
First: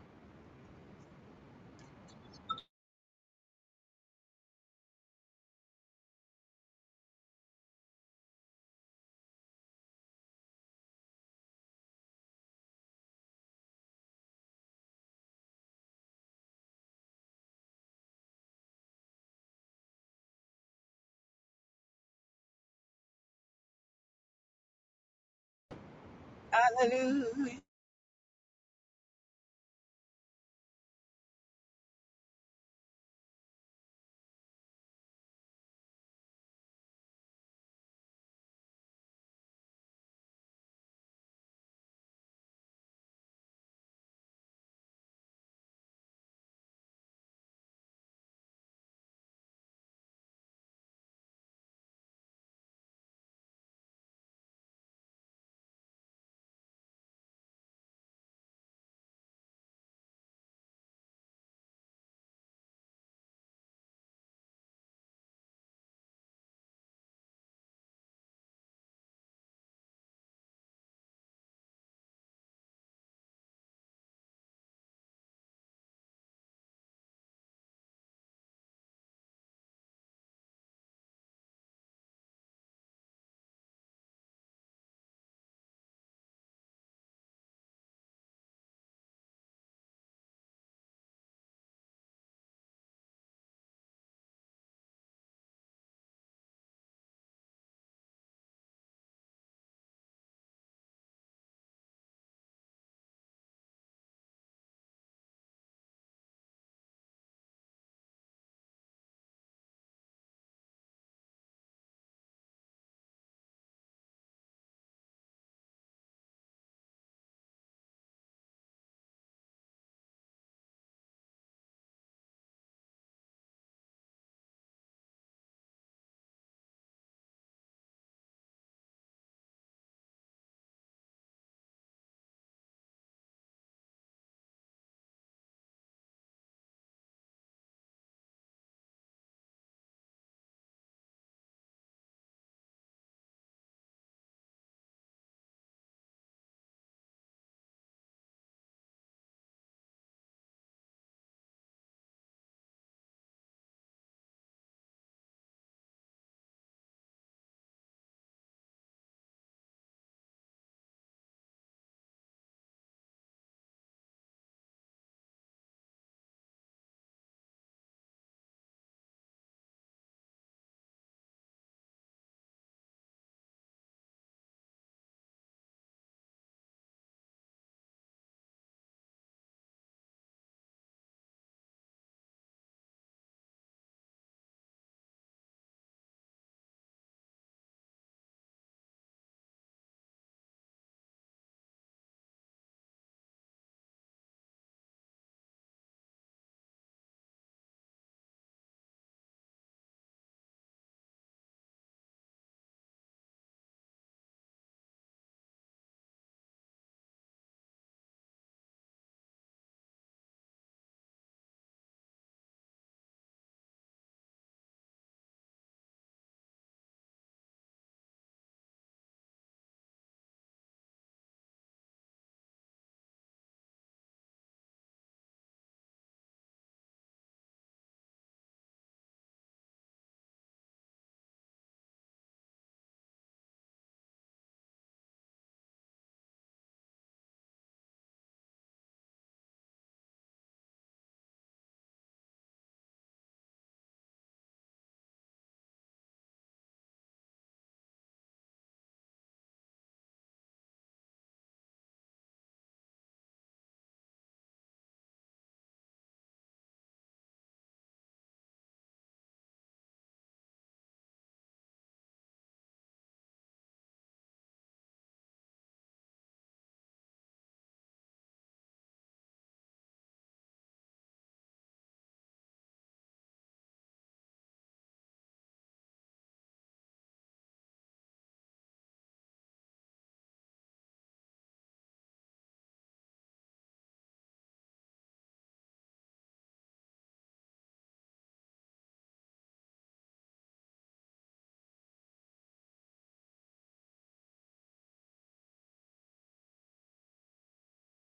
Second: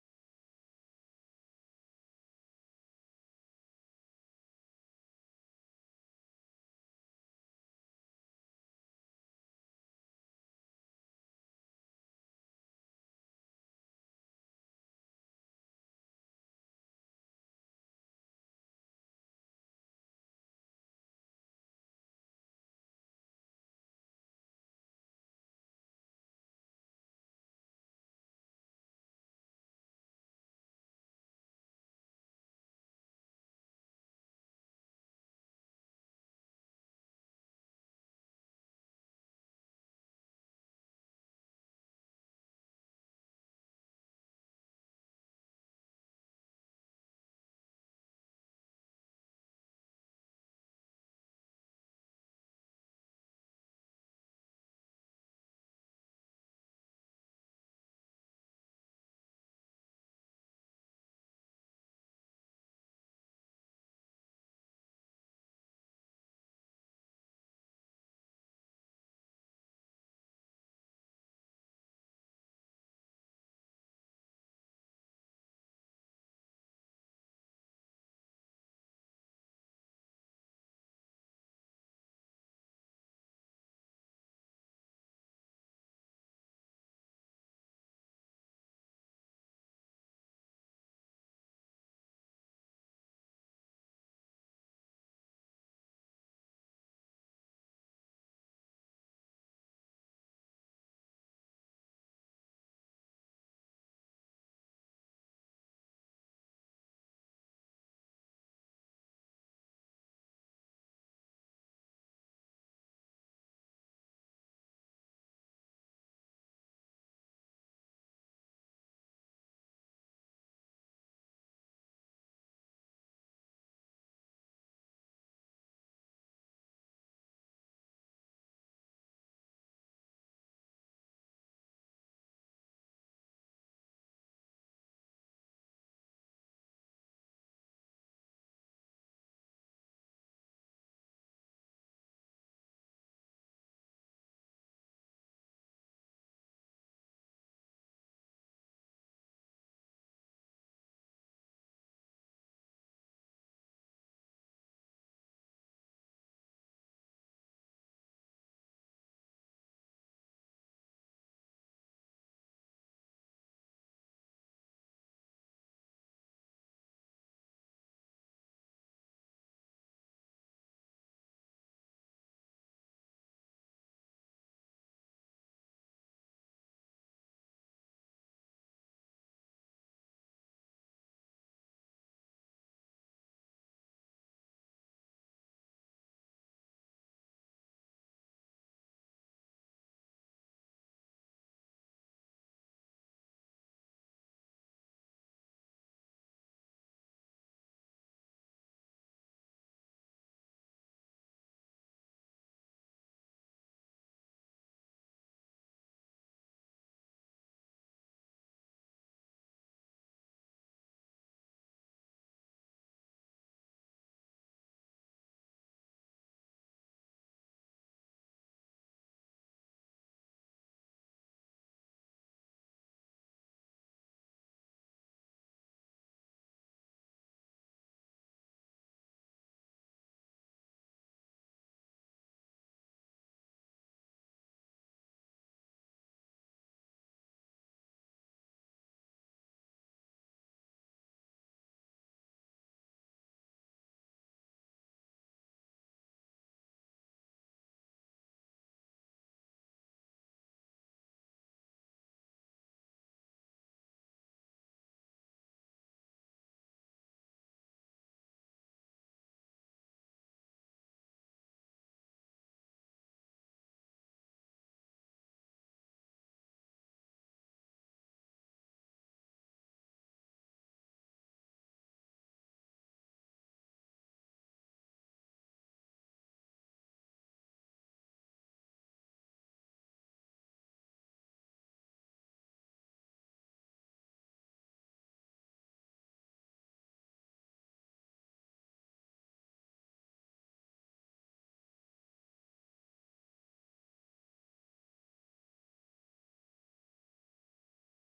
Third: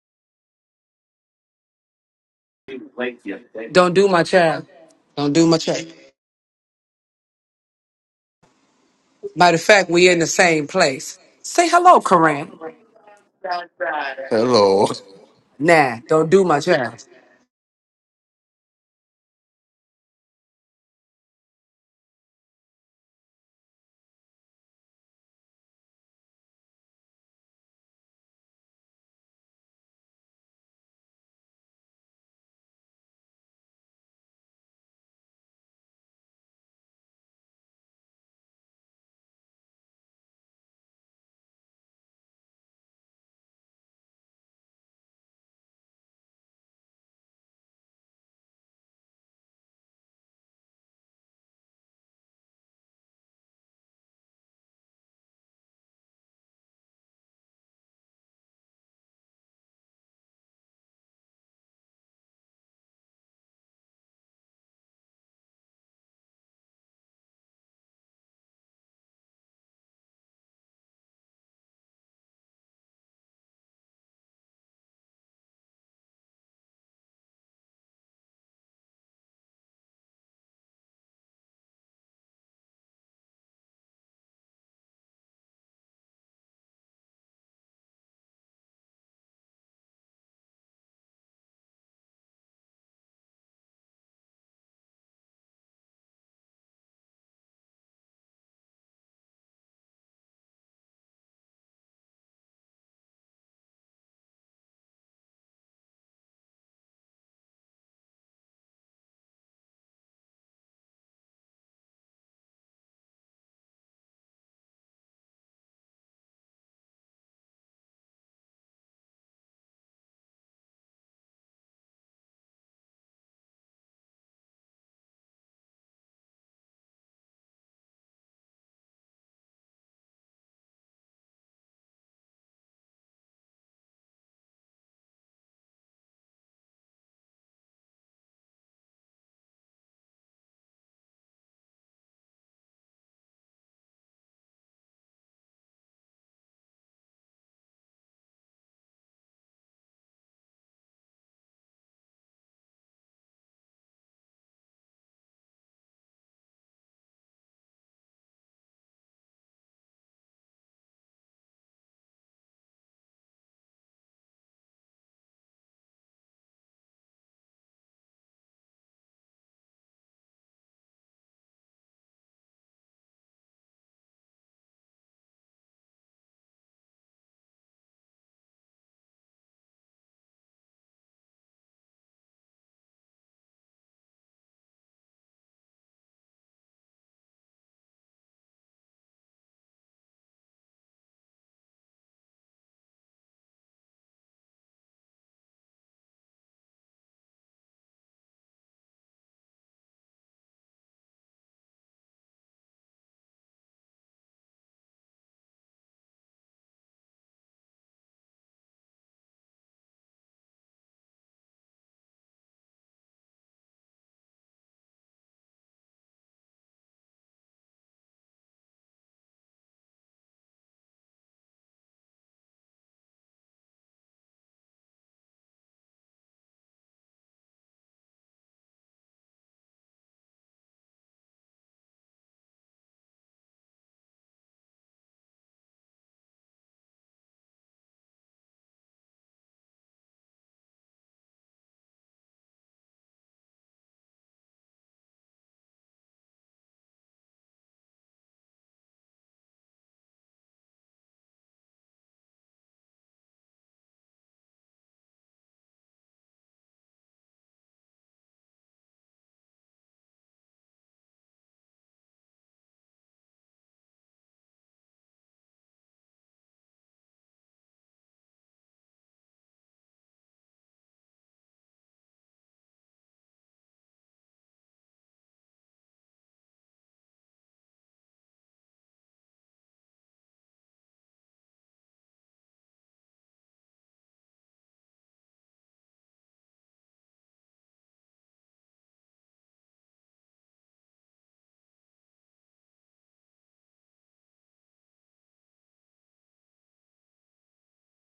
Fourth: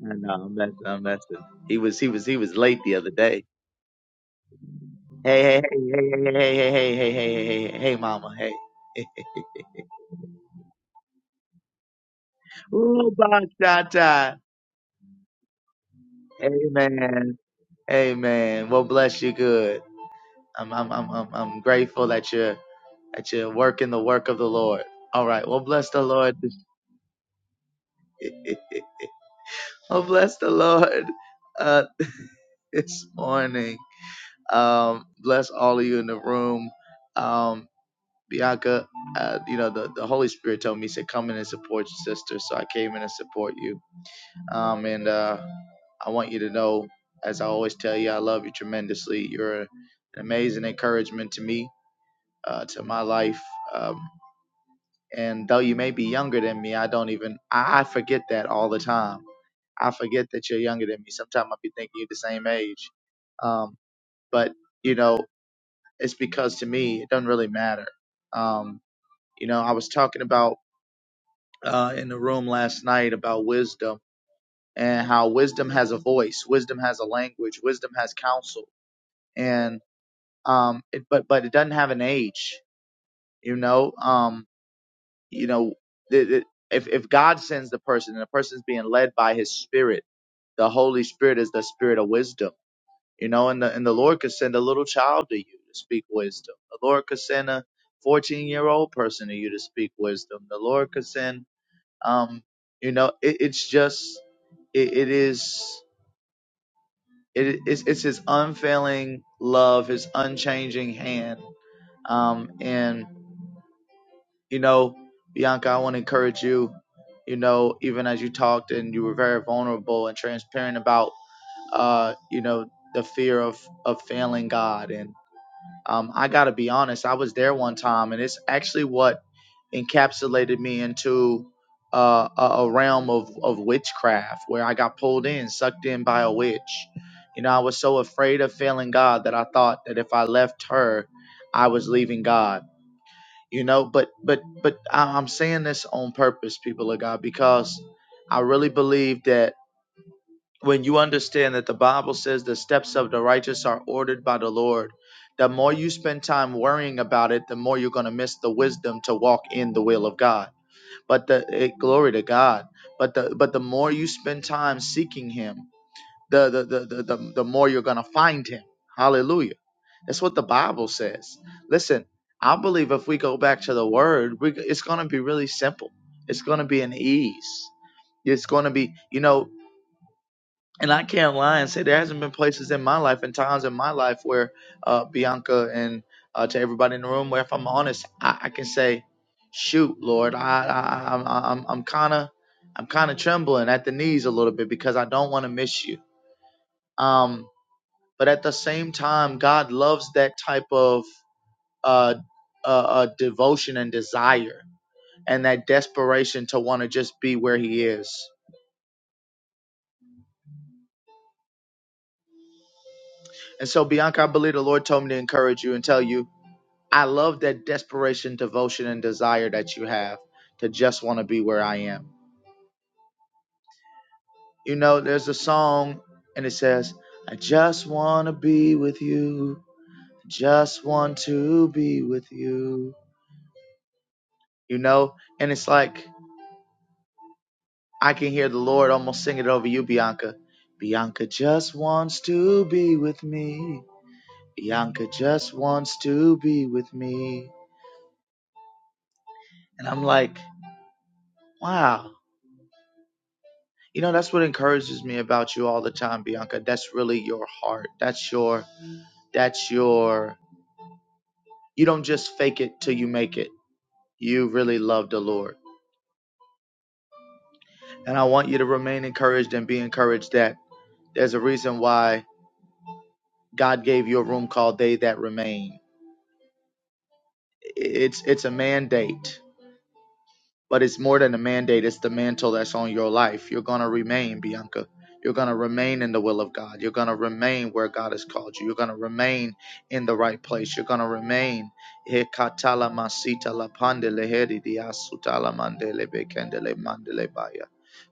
No, know I'm messing. I'm messing. He was he was he was late the other day. Don't do my child. Don't Hey do my hey hey child. hey hey hey hey hey hey hey hey hey hey, hey, mama hey. Matter of fact, we in the same place. Say hello, Koran. Ooh, Bachata. Hello. Nah, don't do my child. Amen. Amen. Well, bless you good. I'm I'm I'm I'm, I'm grateful that you're that you're working the work of the Lord. All right. Well, bless the Lord. Hallelujah. well, bless the Lord uh, this morning. Um, bless all of you in the room. Um, Bianca, uh, you know, the, the Holy Spirit told me, he said, come in and support your sister. So I came in and support you. Um, and uh, I want you to know, as I always tell you, I love you tremendously. You're an amazing encouragement to me, uh, to my life. Um, and though you may be younger than me, I don't even, I, I forget that all the time. I forget that you're younger than me. Sometimes i be thinking you're the same age. Um, but, you know, it's because to me it doesn't really matter. Um, you know, I was talking about uh, in the room last night about wisdom and how wisdom has a voice, wisdom has a language, wisdom has counsel, and um, it, but but it doesn't have an age. You know, um, you know, the the if if God sends the person and the person's being led by His Spirit, the Holy Spirit is the Spirit of wisdom You know, and the and the Lord could send a little child to you to speak wisdom. The Lord could send a fourteen year old person to you to speak wisdom. The Lord could send um you know, it, it's just it, it is it is it's his unfailing love, his unchanging hand. Um and you know, Bianca, I want to encourage you, you know, even as you talked and you were very vulnerable and transparent about uh, you know, the fear of of failing God and. Um, I got to be honest, I was there one time, and it's actually what encapsulated me into uh, a, a realm of, of witchcraft where I got pulled in, sucked in by a witch. You know, I was so afraid of failing God that I thought that if I left her, I was leaving God. You know, but but but I- I'm saying this on purpose, people of God, because I really believe that when you understand that the Bible says the steps of the righteous are ordered by the Lord, the more you spend time worrying about it, the more you're going to miss the wisdom to walk in the will of God. But the it, glory to God. But the but the more you spend time seeking Him, the the the the, the, the more you're going to find Him. Hallelujah. That's what the Bible says. Listen, I believe if we go back to the Word, we, it's going to be really simple. It's going to be an ease it's going to be you know and I can't lie and say there hasn't been places in my life and times in my life where uh, Bianca and uh, to everybody in the room, where if I'm honest, I, I can say, "Shoot, Lord, I, I I'm I'm I'm kind of I'm kind of trembling at the knees a little bit because I don't want to miss you." Um, but at the same time, God loves that type of uh, uh, uh devotion and desire and that desperation to want to just be where He is. And so, Bianca, I believe the Lord told me to encourage you and tell you I love that desperation, devotion, and desire that you have to just want to be where I am. You know, there's a song and it says, I just want to be with you. Just want to be with you. You know, and it's like I can hear the Lord almost sing it over you, Bianca. Bianca just wants to be with me. Bianca just wants to be with me. And I'm like, wow. You know, that's what encourages me about you all the time, Bianca. That's really your heart. That's your, that's your, you don't just fake it till you make it. You really love the Lord. And I want you to remain encouraged and be encouraged that there's a reason why God gave you a room called They That Remain. It's, it's a mandate But it's more than a mandate, it's the mantle that's on your life. You're going to remain, Bianca. You're going to remain in the will of God. You're going to remain where God has called you. You're going to remain in the right place. You're going to remain. He masita la pande leheri dia mandele bekendele mandele baya.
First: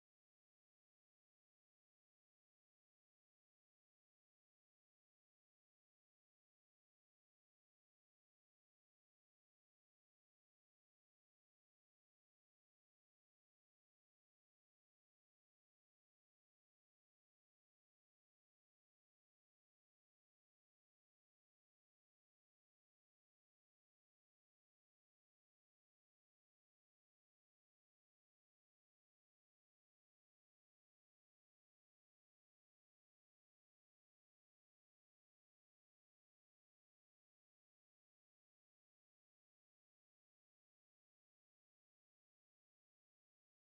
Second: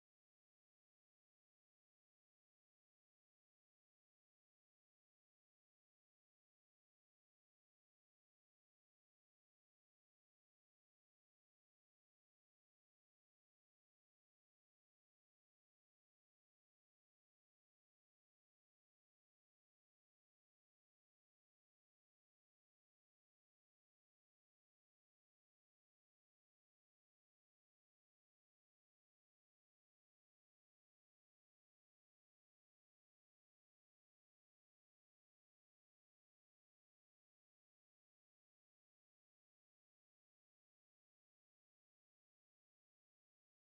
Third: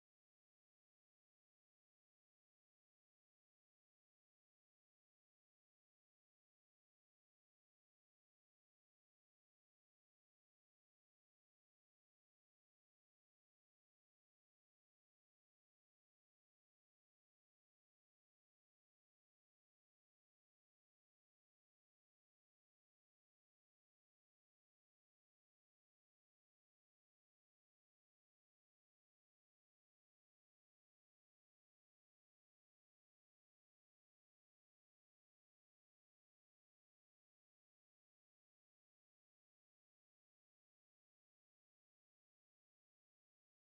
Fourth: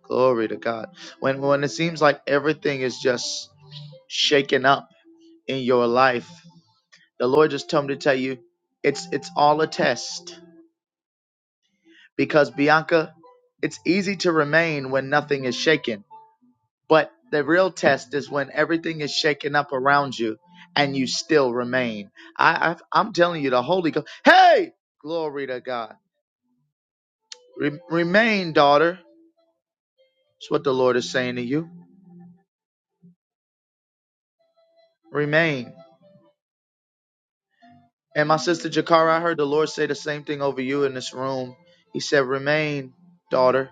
Glory to God. When, when it seems like everything is just shaken up in your life, the Lord just told me to tell you it's, it's all a test because Bianca, it's easy to remain when nothing is shaken. But the real test is when everything is shaken up around you and you still remain. I, I I'm telling you, the Holy Ghost. Hey, glory to God. Re- remain, daughter. That's what the Lord is saying to you. Remain. And my sister Jakara, I heard the Lord say the same thing over you in this room. He said, "Remain, daughter.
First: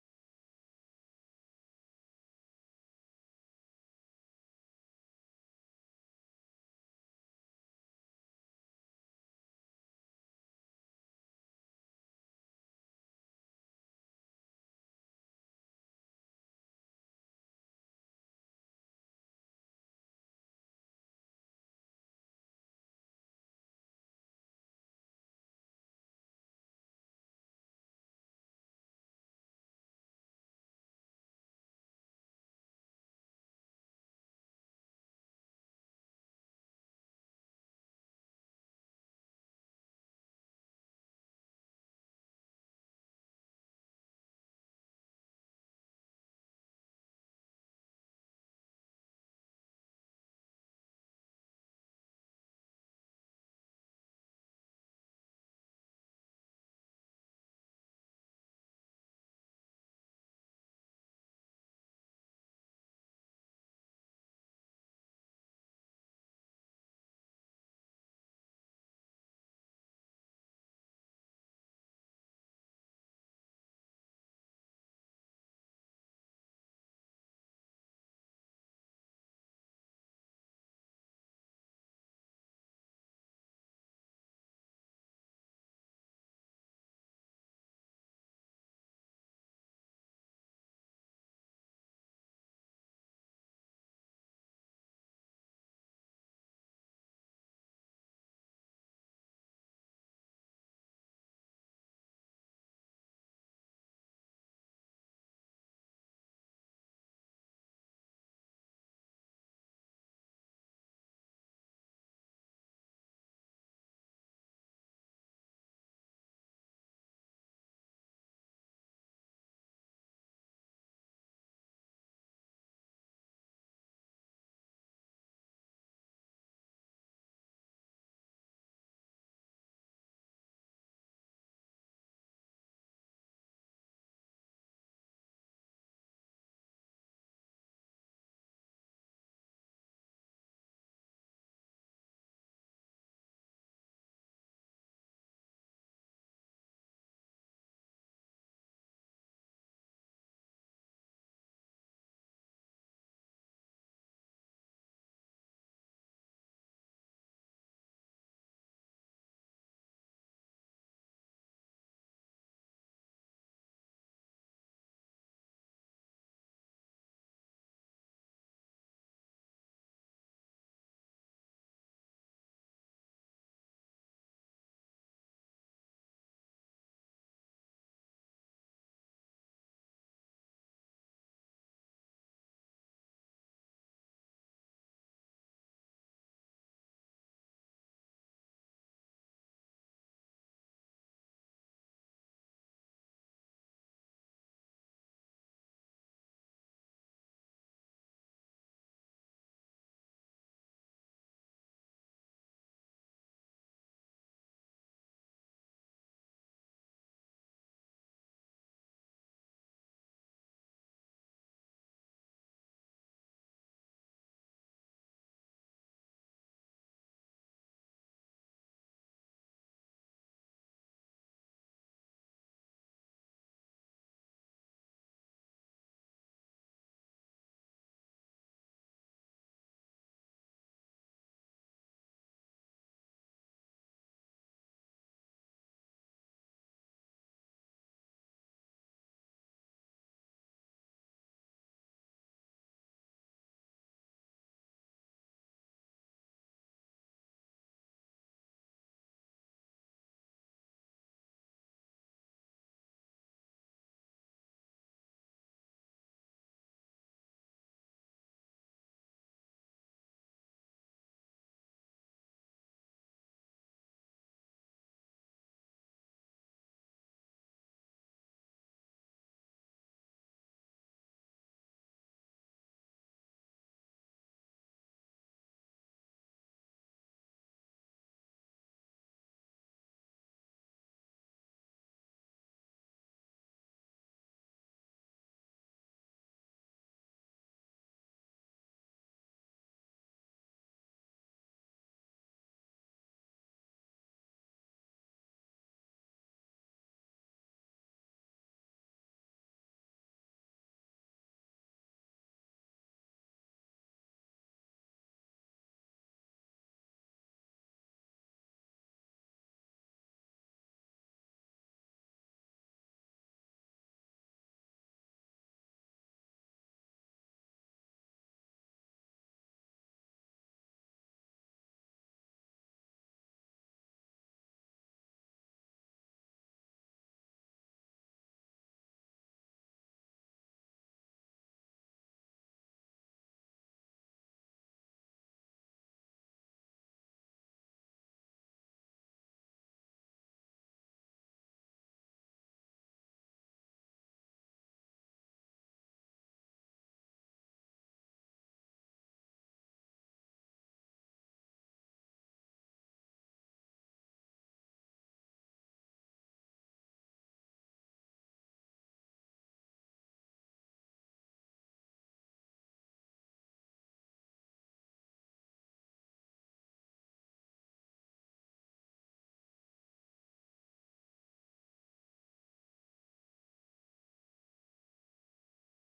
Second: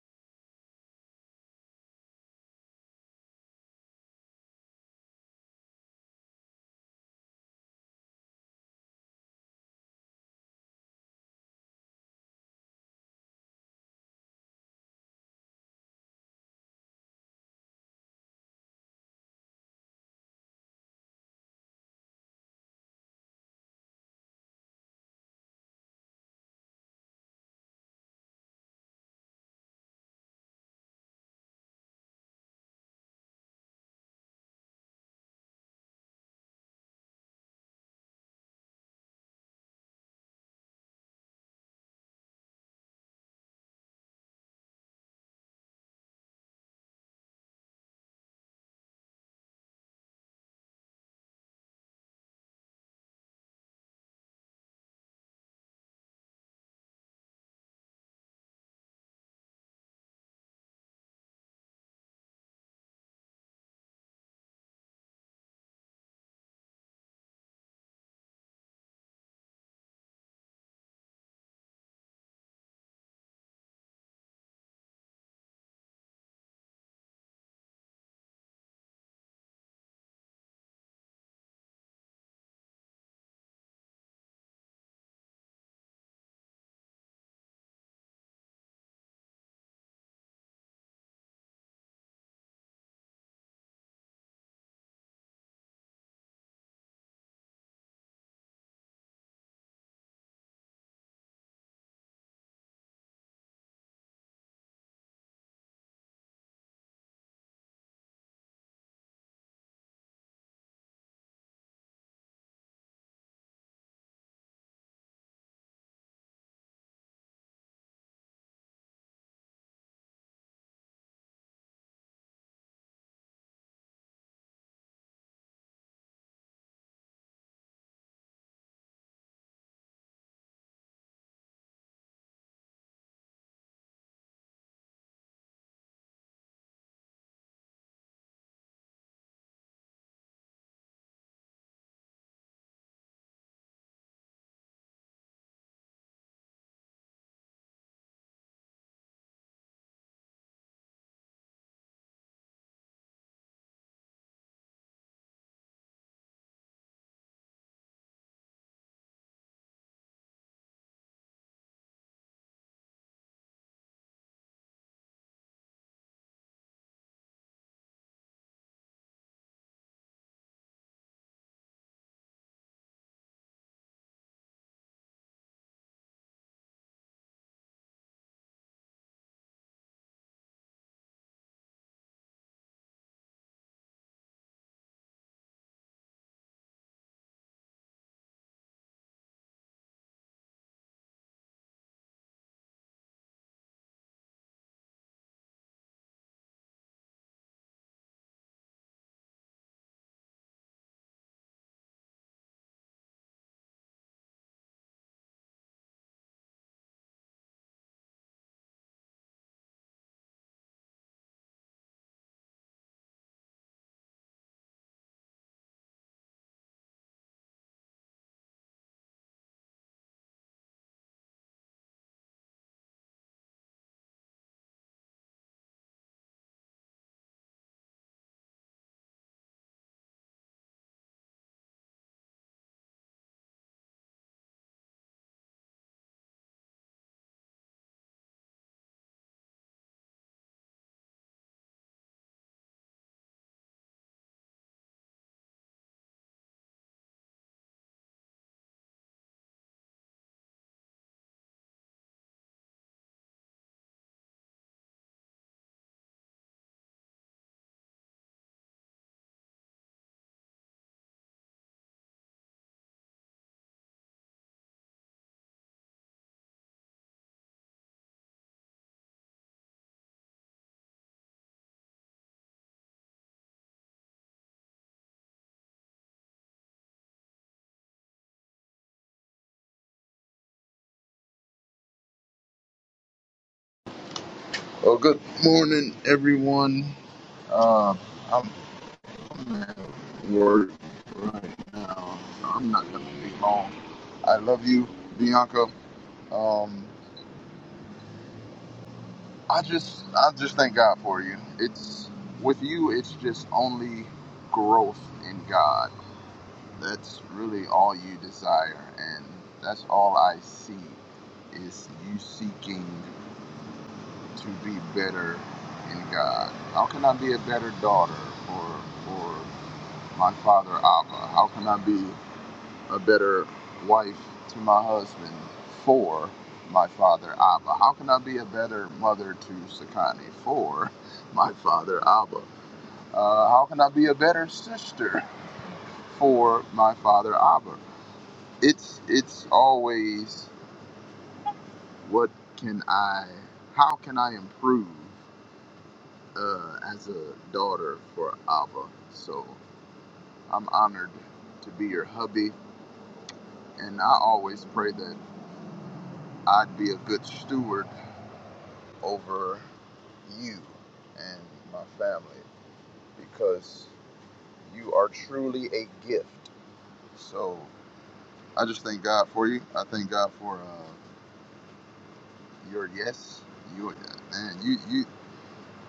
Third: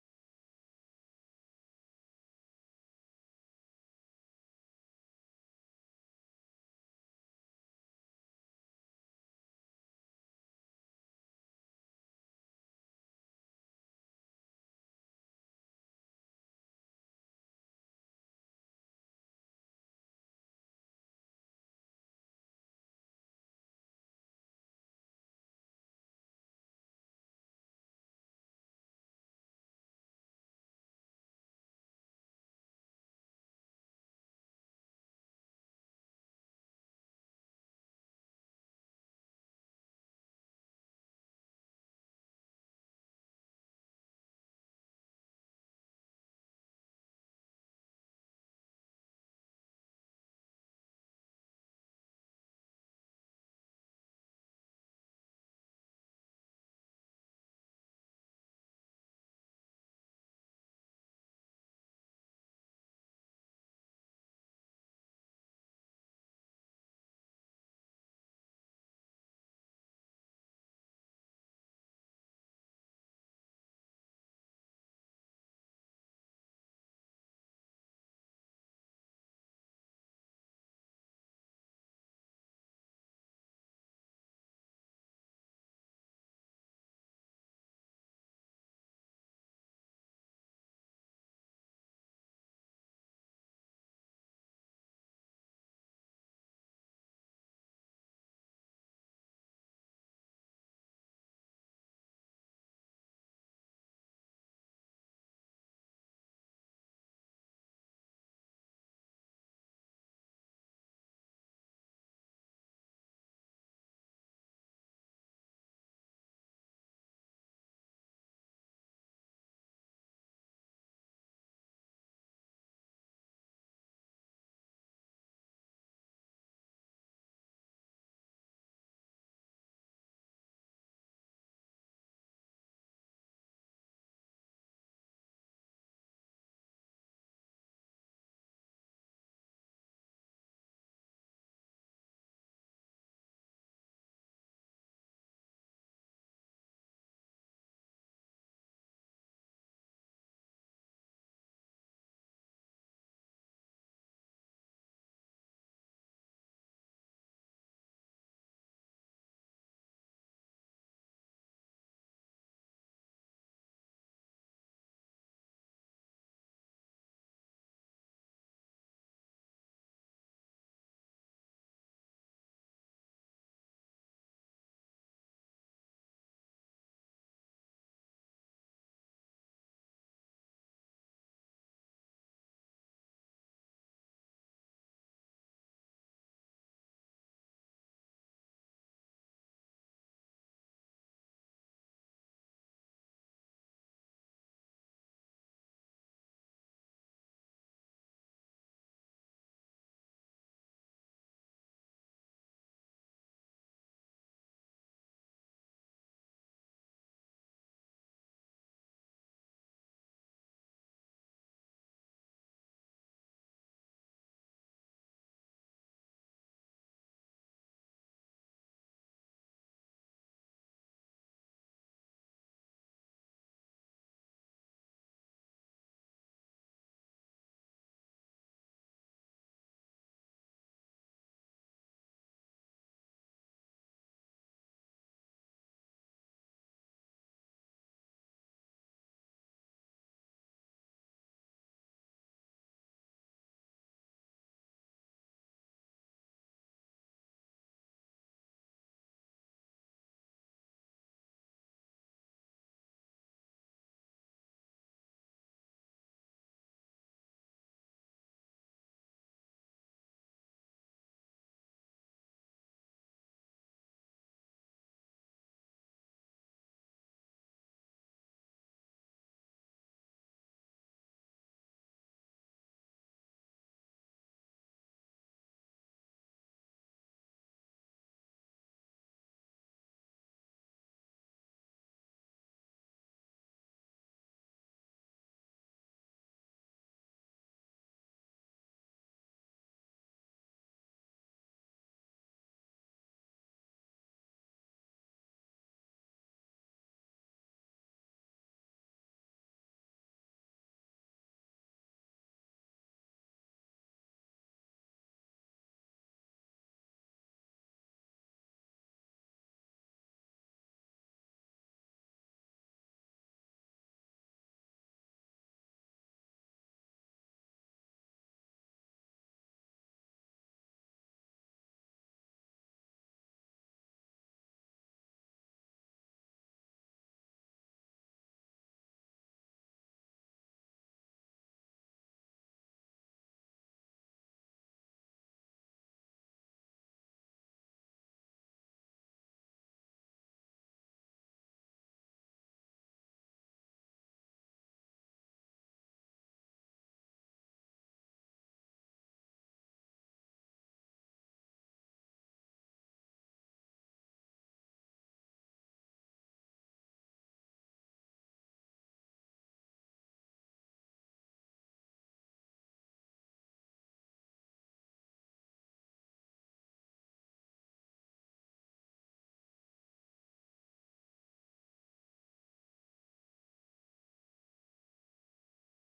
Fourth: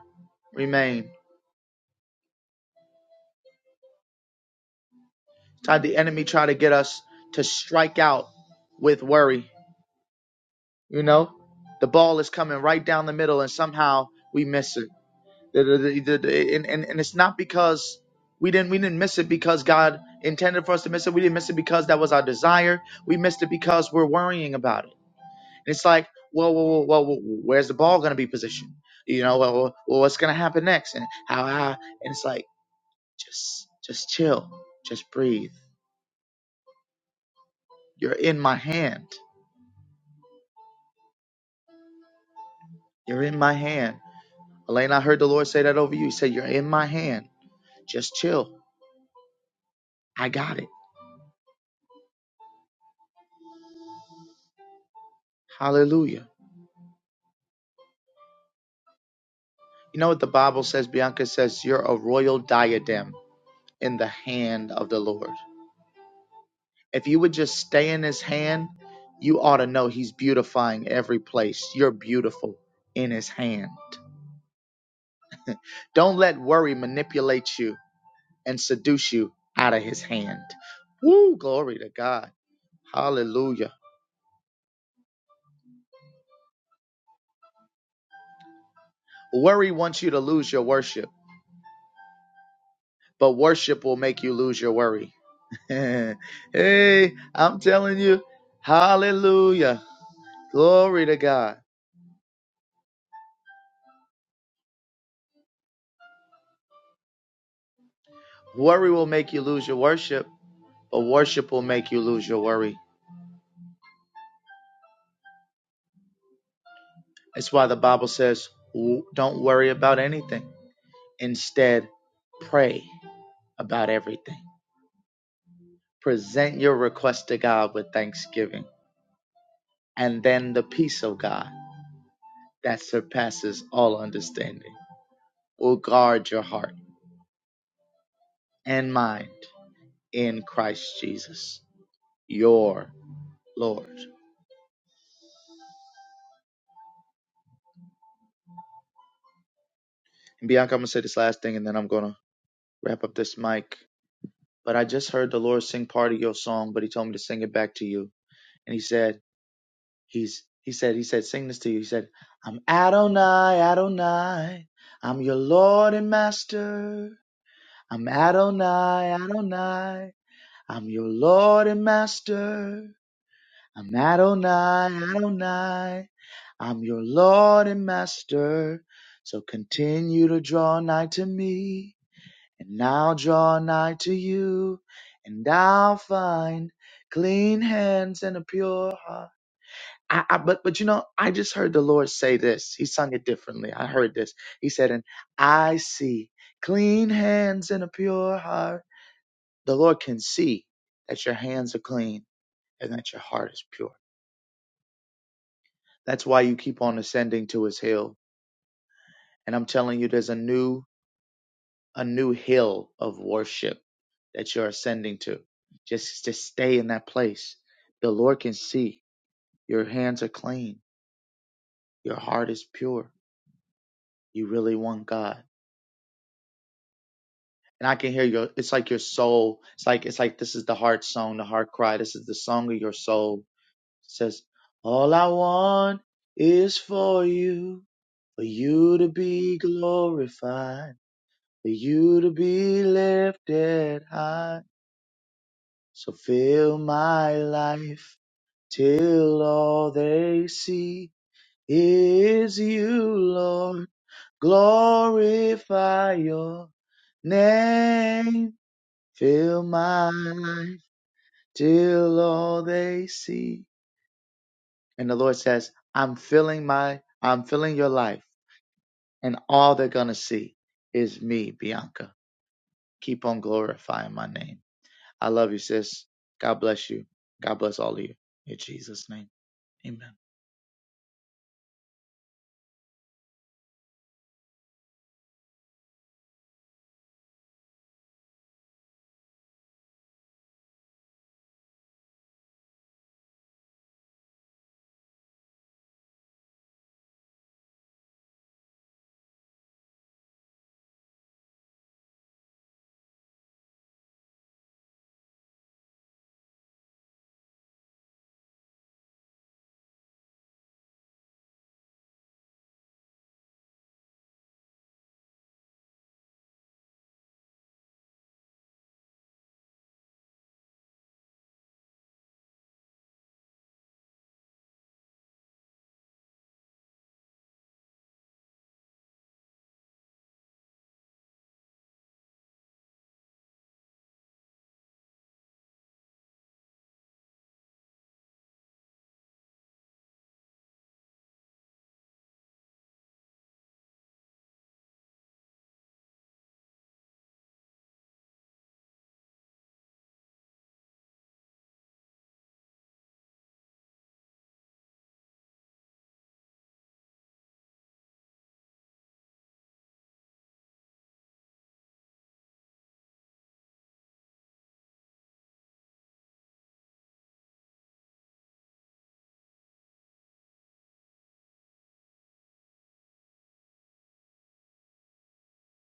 Remain." Tried the enemy try to get us to strike out with worry You know, the ball is coming right down the middle, and somehow we miss it. And, and, and it's not because we didn't we didn't miss it because God intended for us to miss it. We didn't miss it because that was our desire. We missed it because we're worrying about it. And it's like, well, well, well, well well, where's the ball going to be positioned? You know, well, well, well, what's going to happen next? And how? how and it's like, just just chill, just breathe. You're in my hand. You're in my hand. Elaine, I heard the Lord say that over you. He said, You're in my hand. Just chill. I got it. Hallelujah. You know what the Bible says? Bianca says, You're a royal diadem in the hand of the Lord. If you would just stay in his hand, you ought to know he's beautifying every place. You're beautiful in his hand. Don't let worry manipulate you and seduce you out of his hand. Woo, glory to God. Hallelujah. Worry wants you to lose your worship, but worship will make you lose your worry. hey, I'm telling you, hallelujah. Glory to God. Worry will make you lose your worship, but worship will make you lose your worry. That's why the Bible says, "W- don't worry about anything. Instead, pray about everything. Present your request to God with thanksgiving, and then the peace of God that surpasses all understanding will guard your heart and mind in Christ Jesus, your Lord. And Bianca, I'm gonna say this last thing, and then I'm gonna wrap up this mic. But I just heard the Lord sing part of your song, but He told me to sing it back to you. And He said, He's He said He said sing this to you. He said, I'm Adonai, Adonai, I'm your Lord and Master. I'm Adonai, Adonai, I'm your Lord and Master. I'm Adonai, Adonai, I'm your Lord and Master. So continue to draw nigh to me. And now draw nigh to you, and I'll find clean hands and a pure heart. I, I, but but you know, I just heard the Lord say this. He sung it differently. I heard this. He said, "And I see clean hands and a pure heart." The Lord can see that your hands are clean and that your heart is pure. That's why you keep on ascending to His hill. And I'm telling you, there's a new a new hill of worship that you're ascending to. Just to stay in that place. The Lord can see your hands are clean, your heart is pure. You really want God. And I can hear your it's like your soul. It's like it's like this is the heart song, the heart cry. This is the song of your soul. It says, All I want is for you, for you to be glorified, for you to be lifted high. So fill my life till all they see is you, Lord. Glorify your name. Fill my life till all they see. And the Lord says, I'm filling my, I'm filling your life and all they're going to see is me, Bianca. Keep on glorifying my name. I love you, sis. God bless you. God bless all of you. In Jesus' name. Amen. Well, good morning, everyone. Uh, I'm at work right now, so I'm not gonna be long. I love you, Bianca. Um, I just, I just thank God for you. It's with you. It's just only growth in God. That's really all you desire, and that's all I see is you seeking to be better in God. How can I be a better daughter or or my father Abba? How can I be a better wife to my husband for my father Abba? How can I be a better mother to Sakani for my father Abba? Uh, how can I be a better sister for my father Abba? It's it's always what can I? How can I improve uh, as a daughter for Abba? So I'm honored to be your hubby and I always pray that I'd be a good steward over you and my family because you are truly a gift. So I just thank God for you. I thank God for uh, your yes. Your man, you you.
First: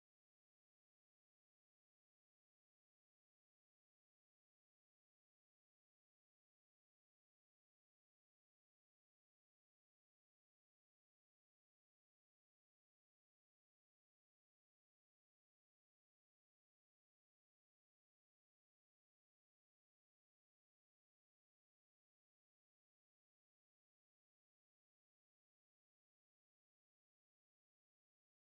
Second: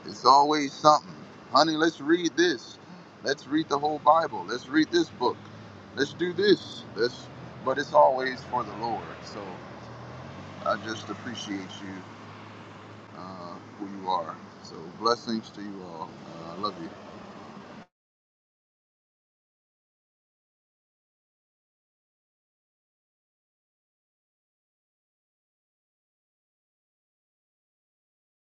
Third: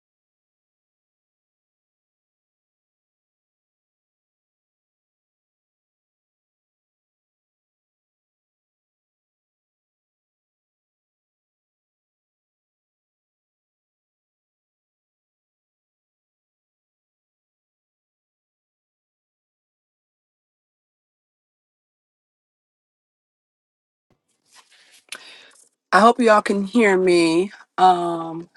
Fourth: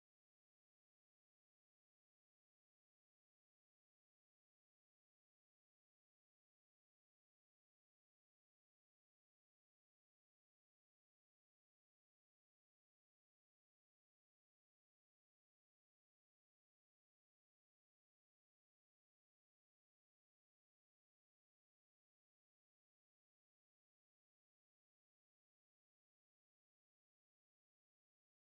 It's always something, honey. Let's read this. Let's read the whole Bible. Let's read this book. Let's do this. Let's. But it's always for the Lord. So I just appreciate you uh, who you are. So blessings to you all. Uh, I love you. I hope y'all can hear me. Um,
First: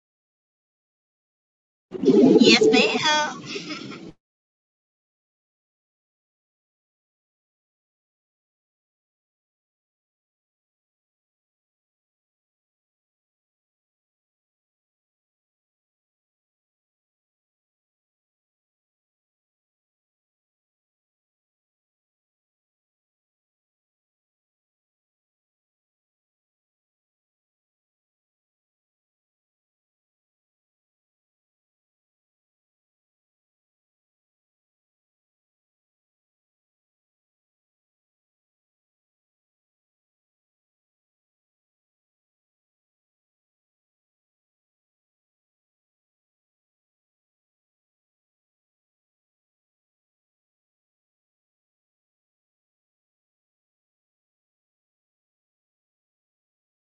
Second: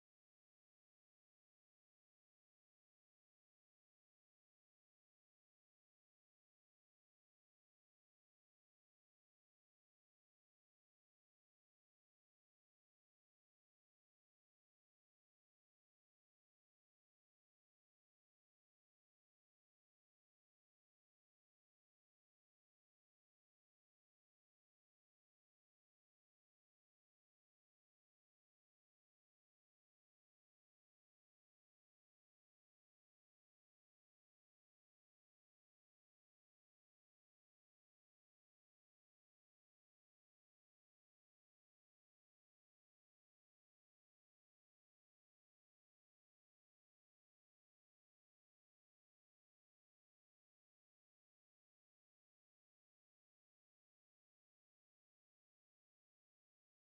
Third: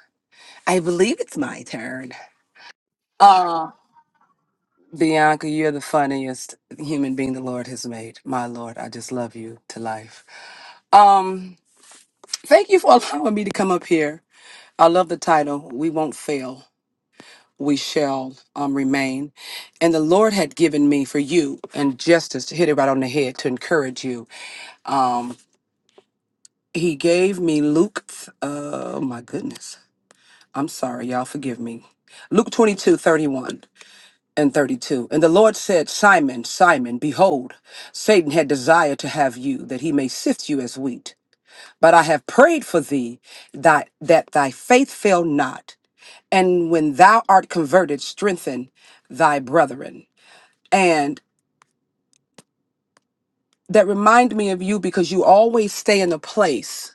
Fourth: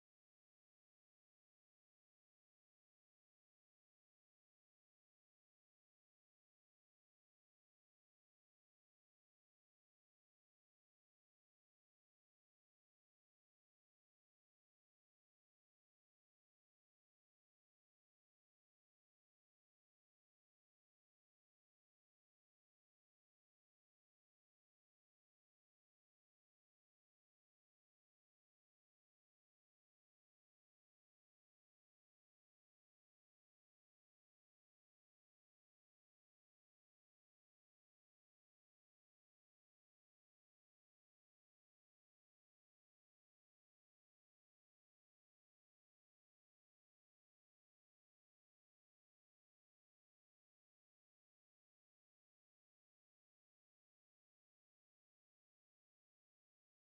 I believe it's my turn. Yes, ma'am. Uh Bianca, you're the funniest human being the Lord has made. My Lord, I just love you to life. Um, thank you for allowing me to come up here. I love the title. We won't fail. we shall um, remain. And the Lord had given me for you, and justice to hit it right on the head to encourage you. Um, he gave me Luke, th- oh my goodness. I'm sorry, y'all, forgive me. Luke 22:31 and 32. And the Lord said, Simon, Simon, behold, Satan had desired to have you, that he may sift you as wheat. But I have prayed for thee that, that thy faith fail not. And when thou art converted, strengthen thy brethren. and that remind me of you because you always stay in a place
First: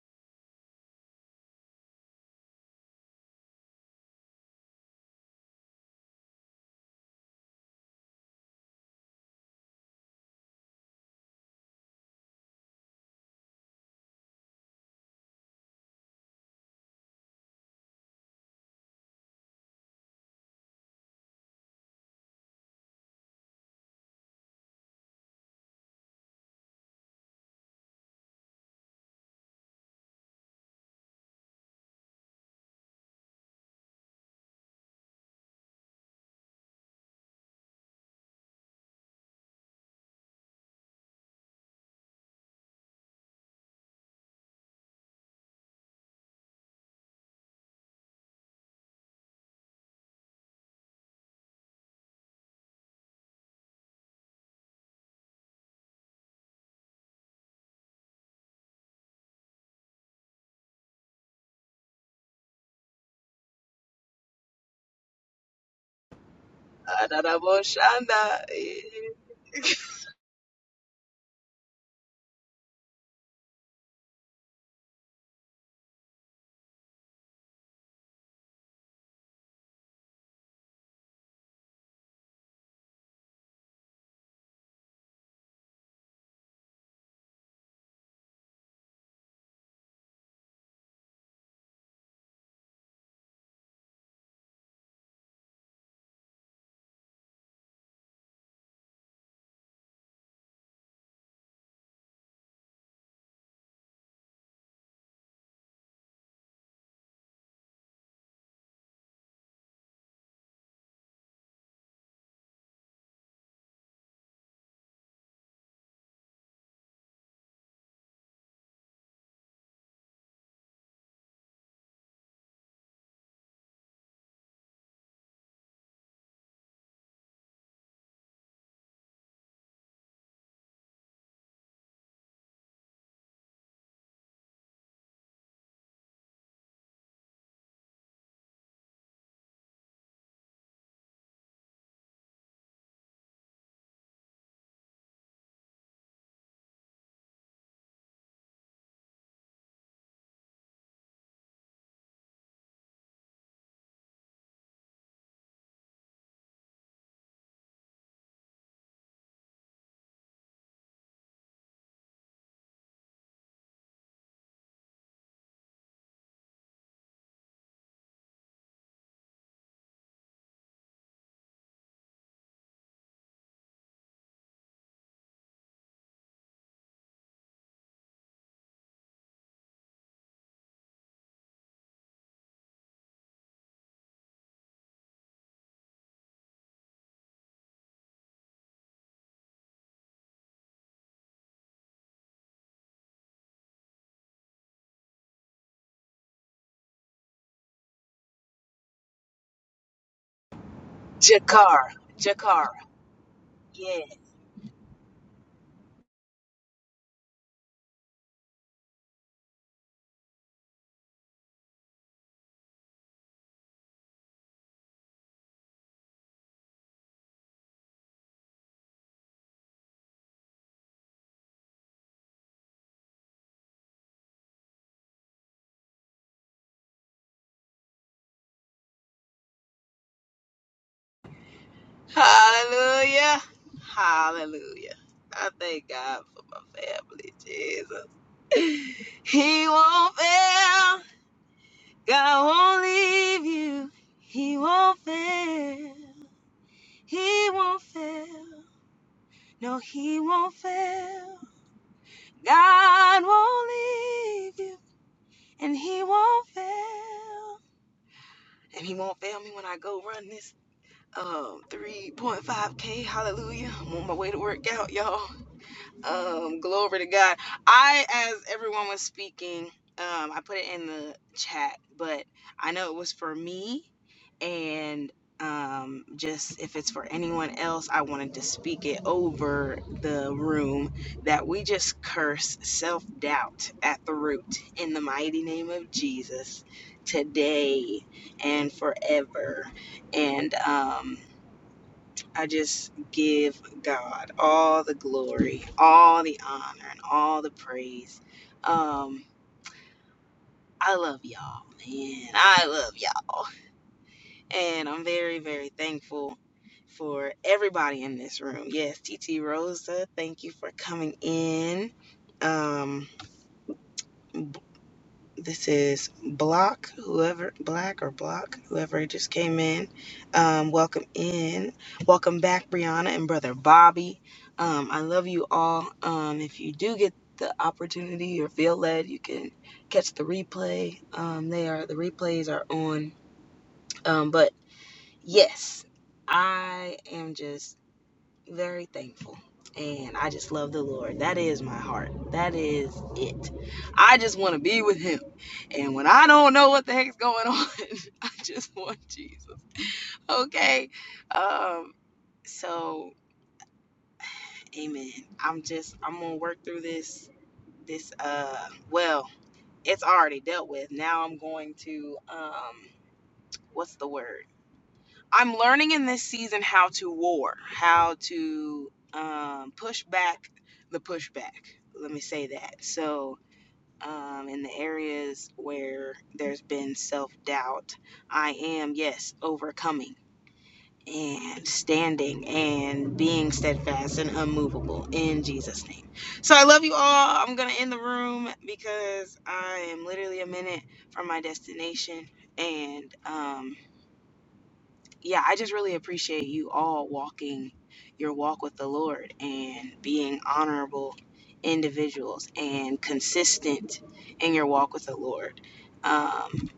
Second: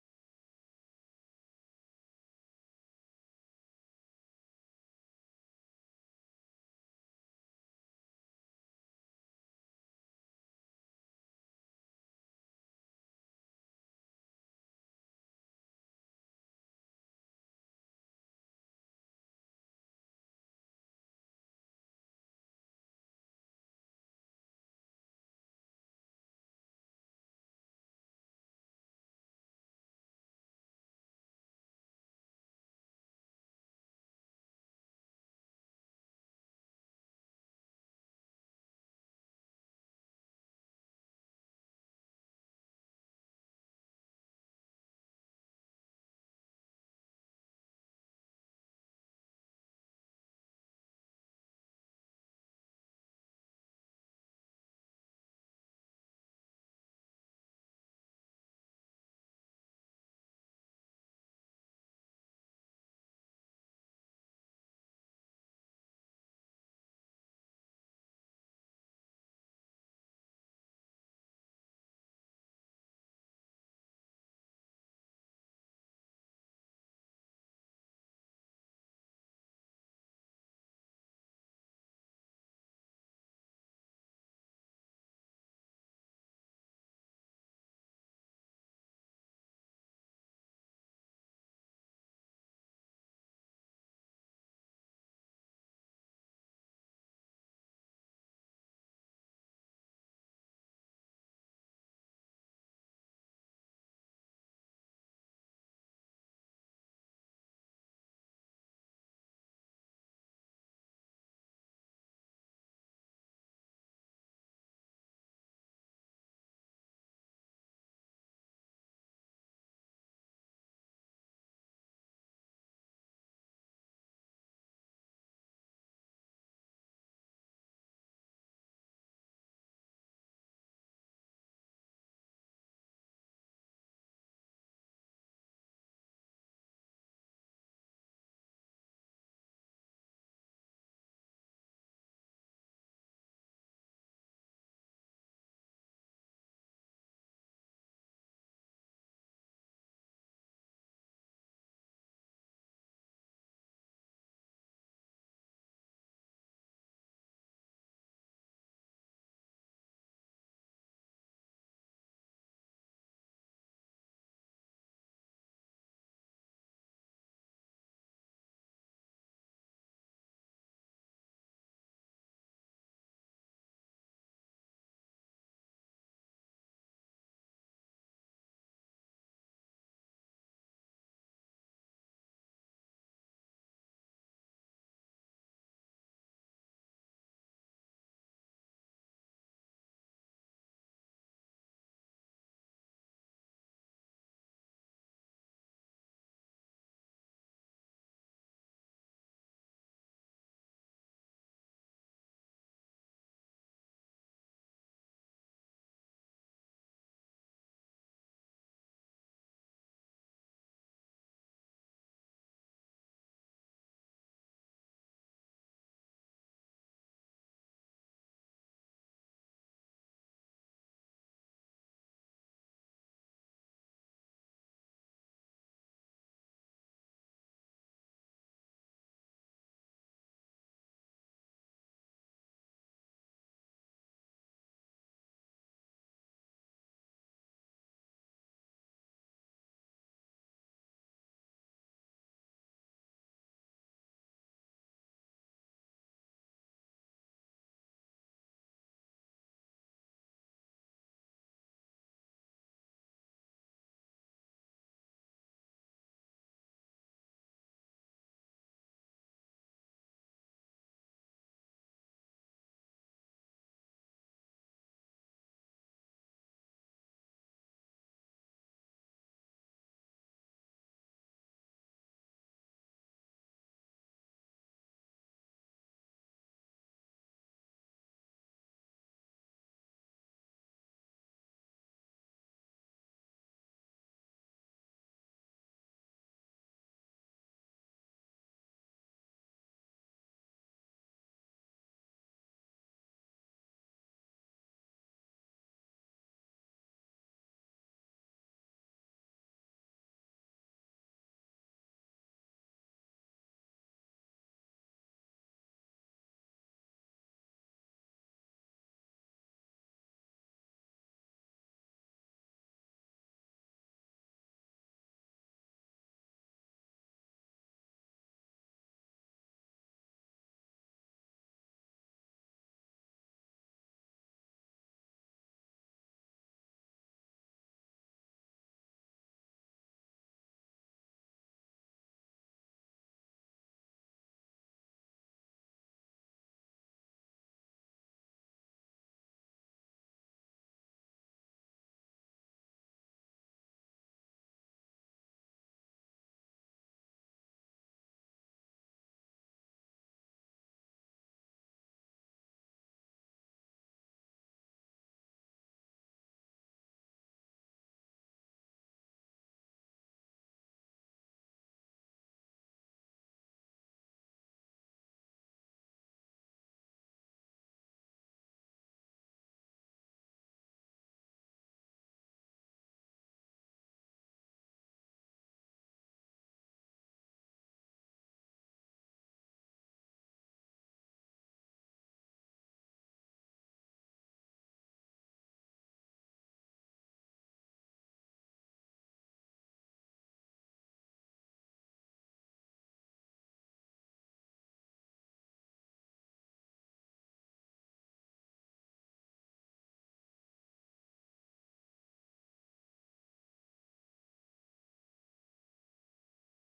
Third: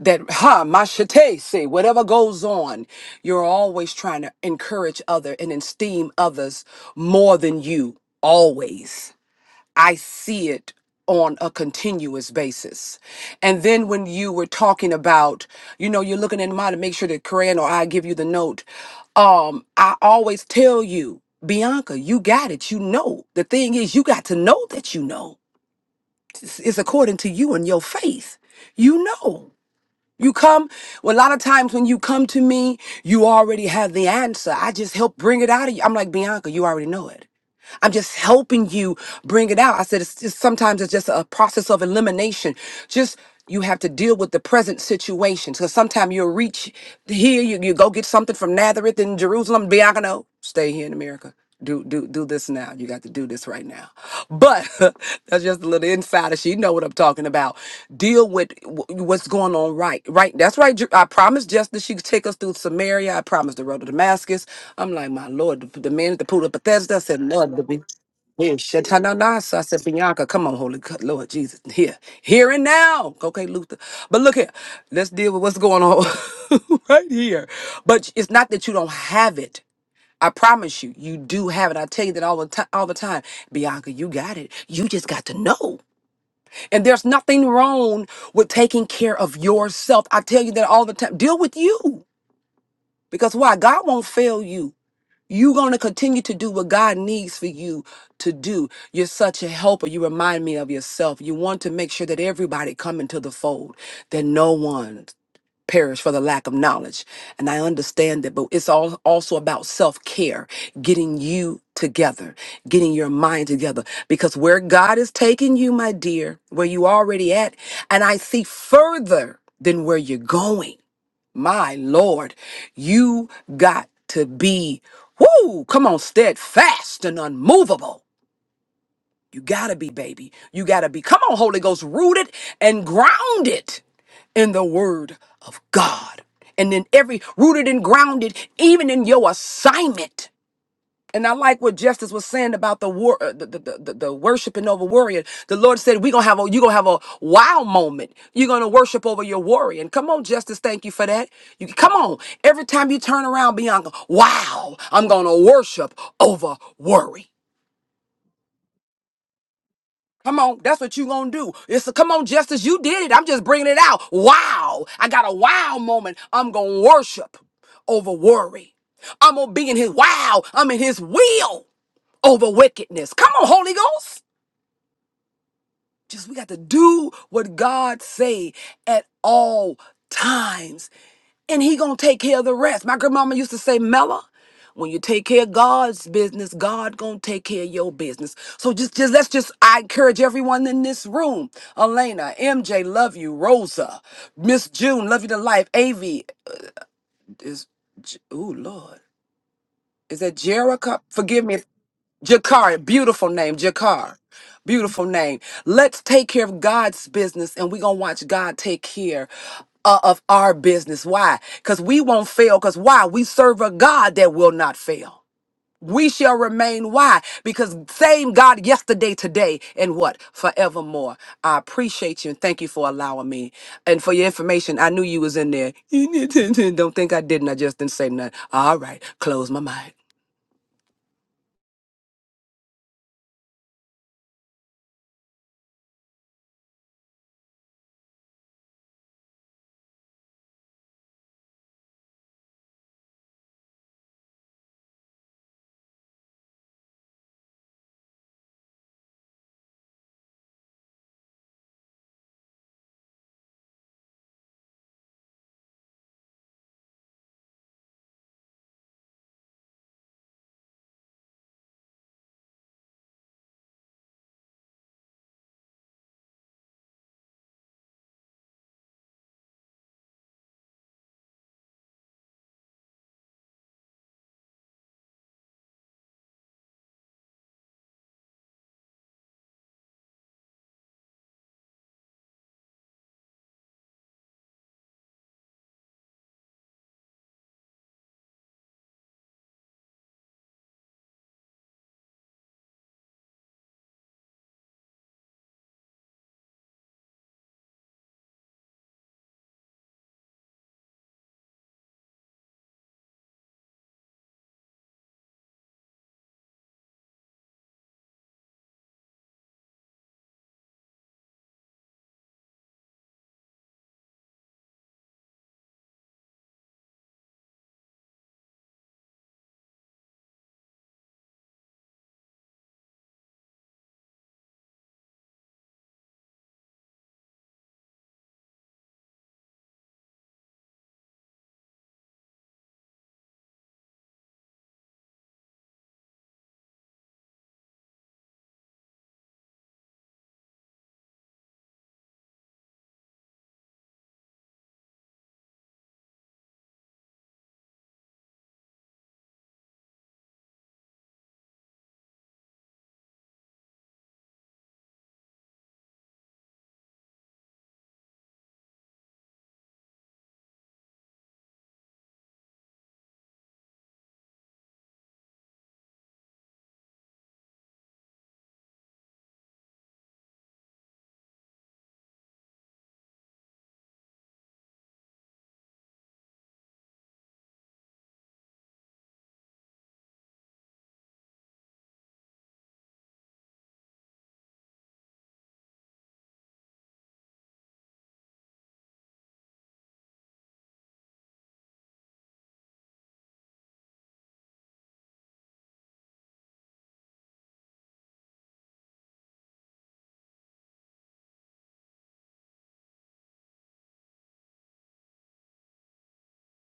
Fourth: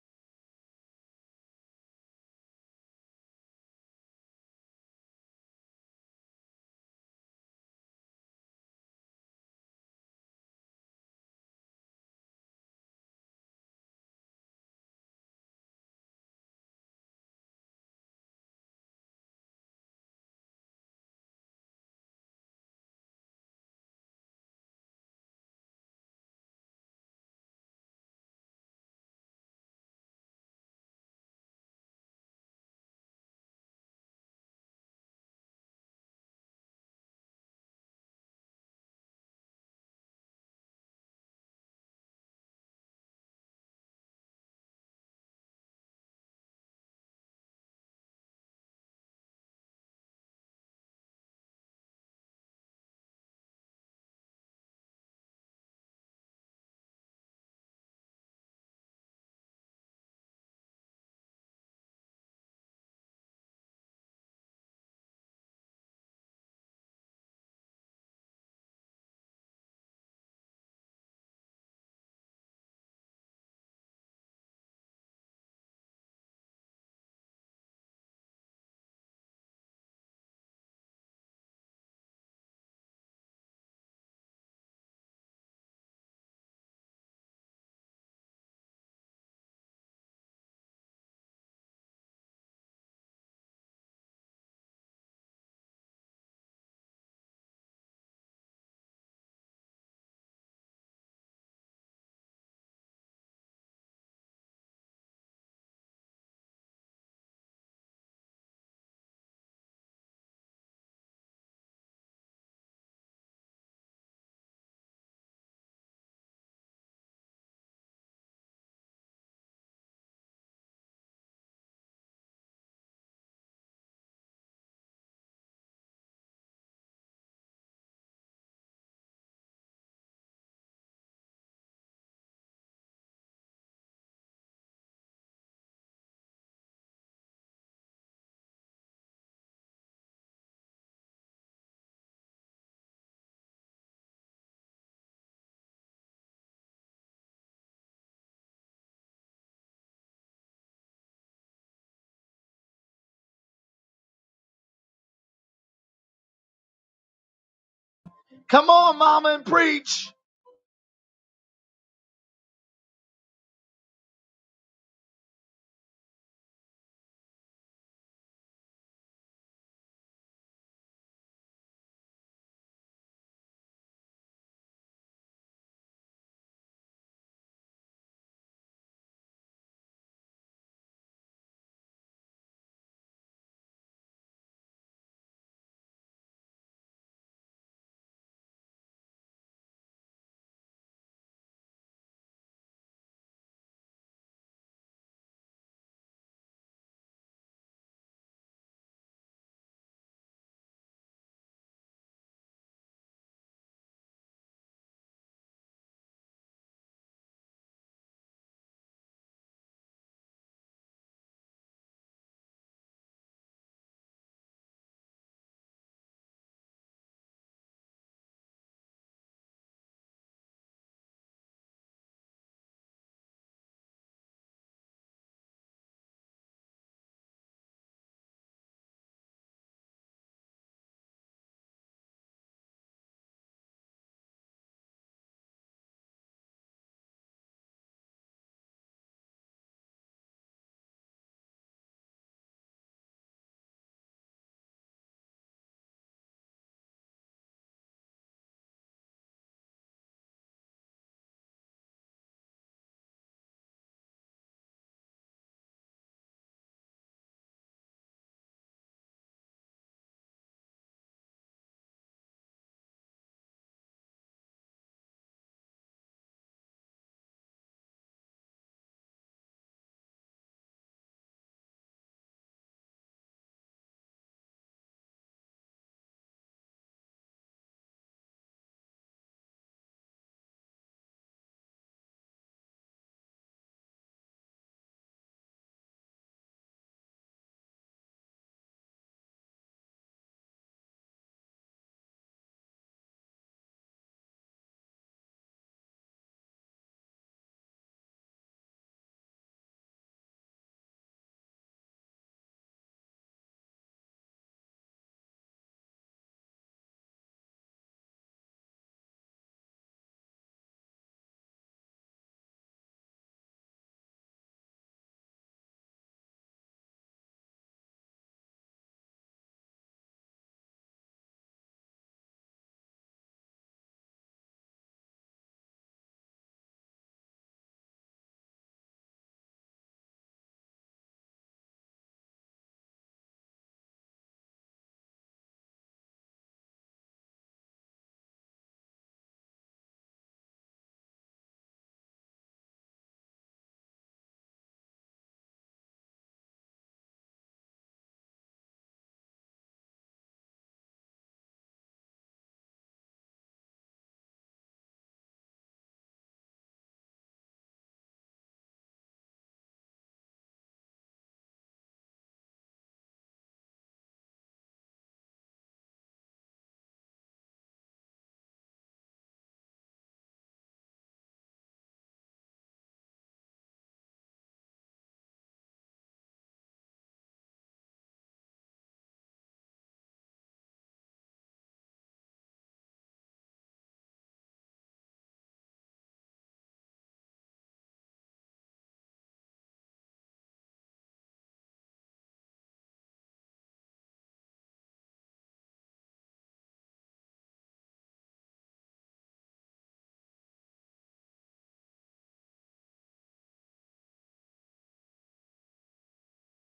that ha machete say whatever goes on you're always trying to encourage other and esteem others more than you always i see it on a continuous basis and then when you were talking about you know you're looking at mine to make sure that Corinne or i give you the note um i always tell you bianca you got it you know the thing is you got to know that you know It's according to you and your faith. You know. You come, well, a lot of times when you come to me, you already have the answer. I just help bring it out of you. I'm like, Bianca, you already know it. I'm just helping you bring it out. I said, it's just, sometimes it's just a process of elimination. Just you have to deal with the present situation. Because sometimes you'll reach here, you, you go get something from Nazareth in Jerusalem, Bianca, no, stay here in America. Do do do this now. God, you got to do this right now. But that's just a little insider. She know what I'm talking about. Deal with wh- what's going on right. Right. That's right. Ju- I promised just that she could take us through Samaria. I promised the road to Damascus. I'm like, my Lord, the, the man at the pool of Bethesda I said, Lord, to be. Adaraboshanda. Yeah, shatanana. So I said, Bianca, come on, Holy God, Lord Jesus, here, here and now. Okay, Luther. But look here, let's deal with what's going on right here. But it's not that you don't have it. I promise you, you do have it. I tell you that all the time, all the time. Bianca, you got it. You just got to know. And there's nothing wrong with taking care of yourself. I tell you that all the time. Deal with you. Because why? God won't fail you. You're going to continue to do what God needs for you to do. You're such a helper. You remind me of yourself. You want to make sure that everybody come into the fold, that no one perish for the lack of knowledge. And I understand that, but it's all also about self care, getting you together, getting your mind together. Because where God is taking you, my dear, where you already at, and I see further than where you're going. My Lord, you got to be, whoo, come on, steadfast and unmovable you gotta be, baby. You gotta be. Come on, Holy Ghost, rooted and grounded in the word of God. And then every rooted and grounded, even in your assignment. And I like what Justice was saying about the war, uh, the, the, the, the the worshiping over warrior. The Lord said, "We gonna have a, you gonna have a wow moment. You're gonna worship over your warrior." And come on, Justice, thank you for that. You come on. Every time you turn around, Bianca, wow, I'm gonna worship over worry. Come on, mama, and preach. Come on, that's what you gonna do. It's a, come on, Justice, you did it. I'm just bringing it out. Wow, I got a wow moment. I'm gonna worship over worry. I'm gonna be in His wow. I'm in His will over wickedness. Come on, Holy Ghost. Just we got to do what God say at all times and he gonna take care of the rest. My grandmama used to say, Mella, when you take care of God's business, God gonna take care of your business. So just, just let's just I encourage everyone in this room. Elena, MJ, love you. Rosa, Miss June, love you to life. Av is J- ooh Lord. Is that Jerica? Forgive me. Jakar. Jakar. Jakar, beautiful name, Yeah. Jakar. Beautiful name. Let's take care of God's business and we're going to watch God take care uh, of our business. Why? Because we won't fail. Because why? We serve a God that will not fail. We shall remain. Why? Because same God yesterday, today, and what? Forevermore. I appreciate you and thank you for allowing me. And for your information, I knew you was in there. Don't think I didn't. I just didn't say nothing. All right. Close my mind. Hallelujah. Hallelujah. I thank God for my family, Jesus. He won't fail. God won't leave you. He won't fail. He won't fail. No, he won't fail. God won't leave you. And he won't fail. And he won't fail me when I go run this um 3.5k. Hallelujah. I'm on my way to work out, y'all. Um, glory to God. I, as everyone was speaking, um, I put it in the chat, but I know it was for me, and um, just if it's for anyone else, I wanted to speak it over the room that we just curse self doubt at the root in the mighty name of Jesus today and forever. And um, I just give God all the glory, all the honor, and all the praise. Um, I love y'all, man. I love y'all. And I'm very, very thankful for everybody in this room. Yes, TT Rosa, thank you for coming in. Um, This is Block, whoever, Black or Block, whoever just came in. Um, welcome in. Welcome back, Brianna and Brother Bobby. Um, I love you all. Um, if you do get the opportunity or feel led, you can catch the replay. Um, they are, the replays are on. Um, but yes, I am just very thankful. And I just love the Lord. That is my heart. That is it. I just want to be with Him. And when I don't know what the heck's going on, I just want Jesus. Okay. Um, so amen. I'm just I'm gonna work through this this uh well, it's already dealt with. Now I'm going to um what's the word? I'm learning in this season how to war, how to um, push back the pushback. Let me say that. So, um, in the areas where there's been self doubt, I am, yes, overcoming and standing and being steadfast and unmovable in Jesus' name. So, I love you all. I'm going to end the room because I am literally a minute from my destination. And, um, yeah, I just really appreciate you all walking your walk with the Lord and being honorable individuals and consistent in your walk with the Lord. Um,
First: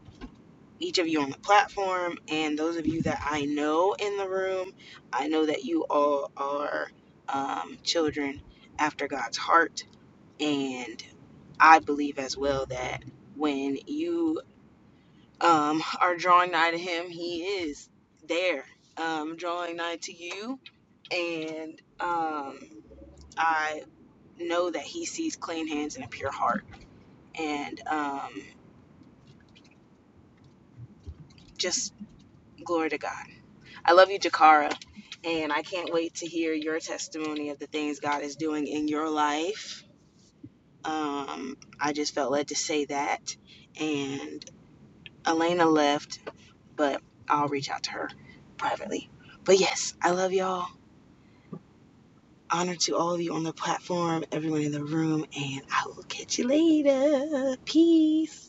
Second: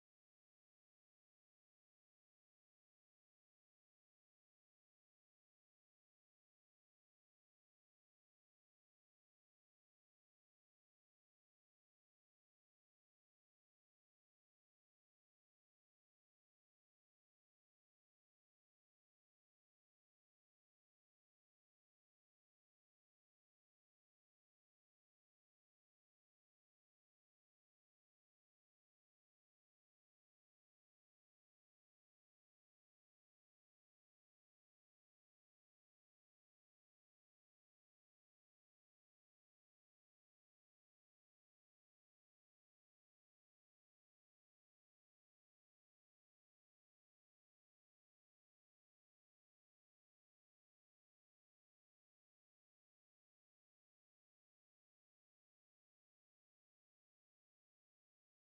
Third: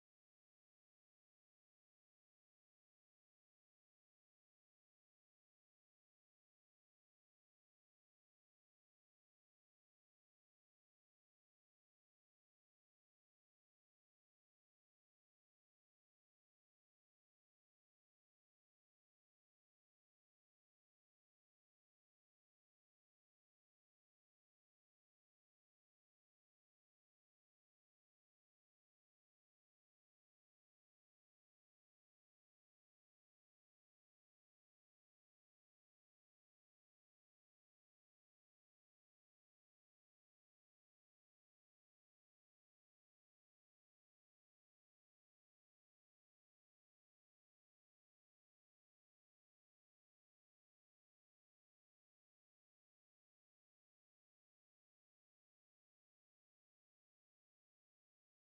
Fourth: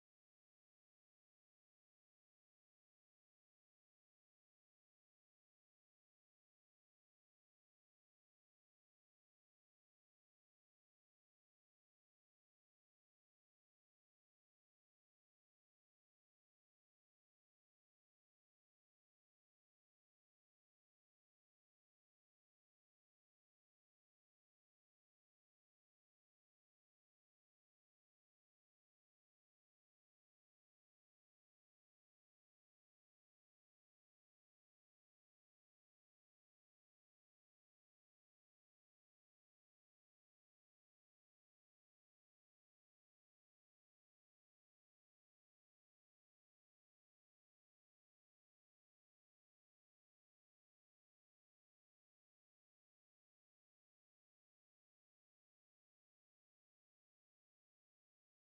each of you on the platform and those of you that I know in the room, I know that you all are um, children after God's heart. And I believe as well that when you um, are drawing nigh to him, he is there, um, drawing nigh to you. And um, I know that he sees clean hands and a pure heart. And um, just glory to God. I love you, Jakara. And I can't wait to hear your testimony of the things God is doing in your life. Um, I just felt led to say that. And Elena left, but I'll reach out to her privately. But yes, I love y'all Honor to all of you on the platform, everyone in the room, and I will catch you later. Peace.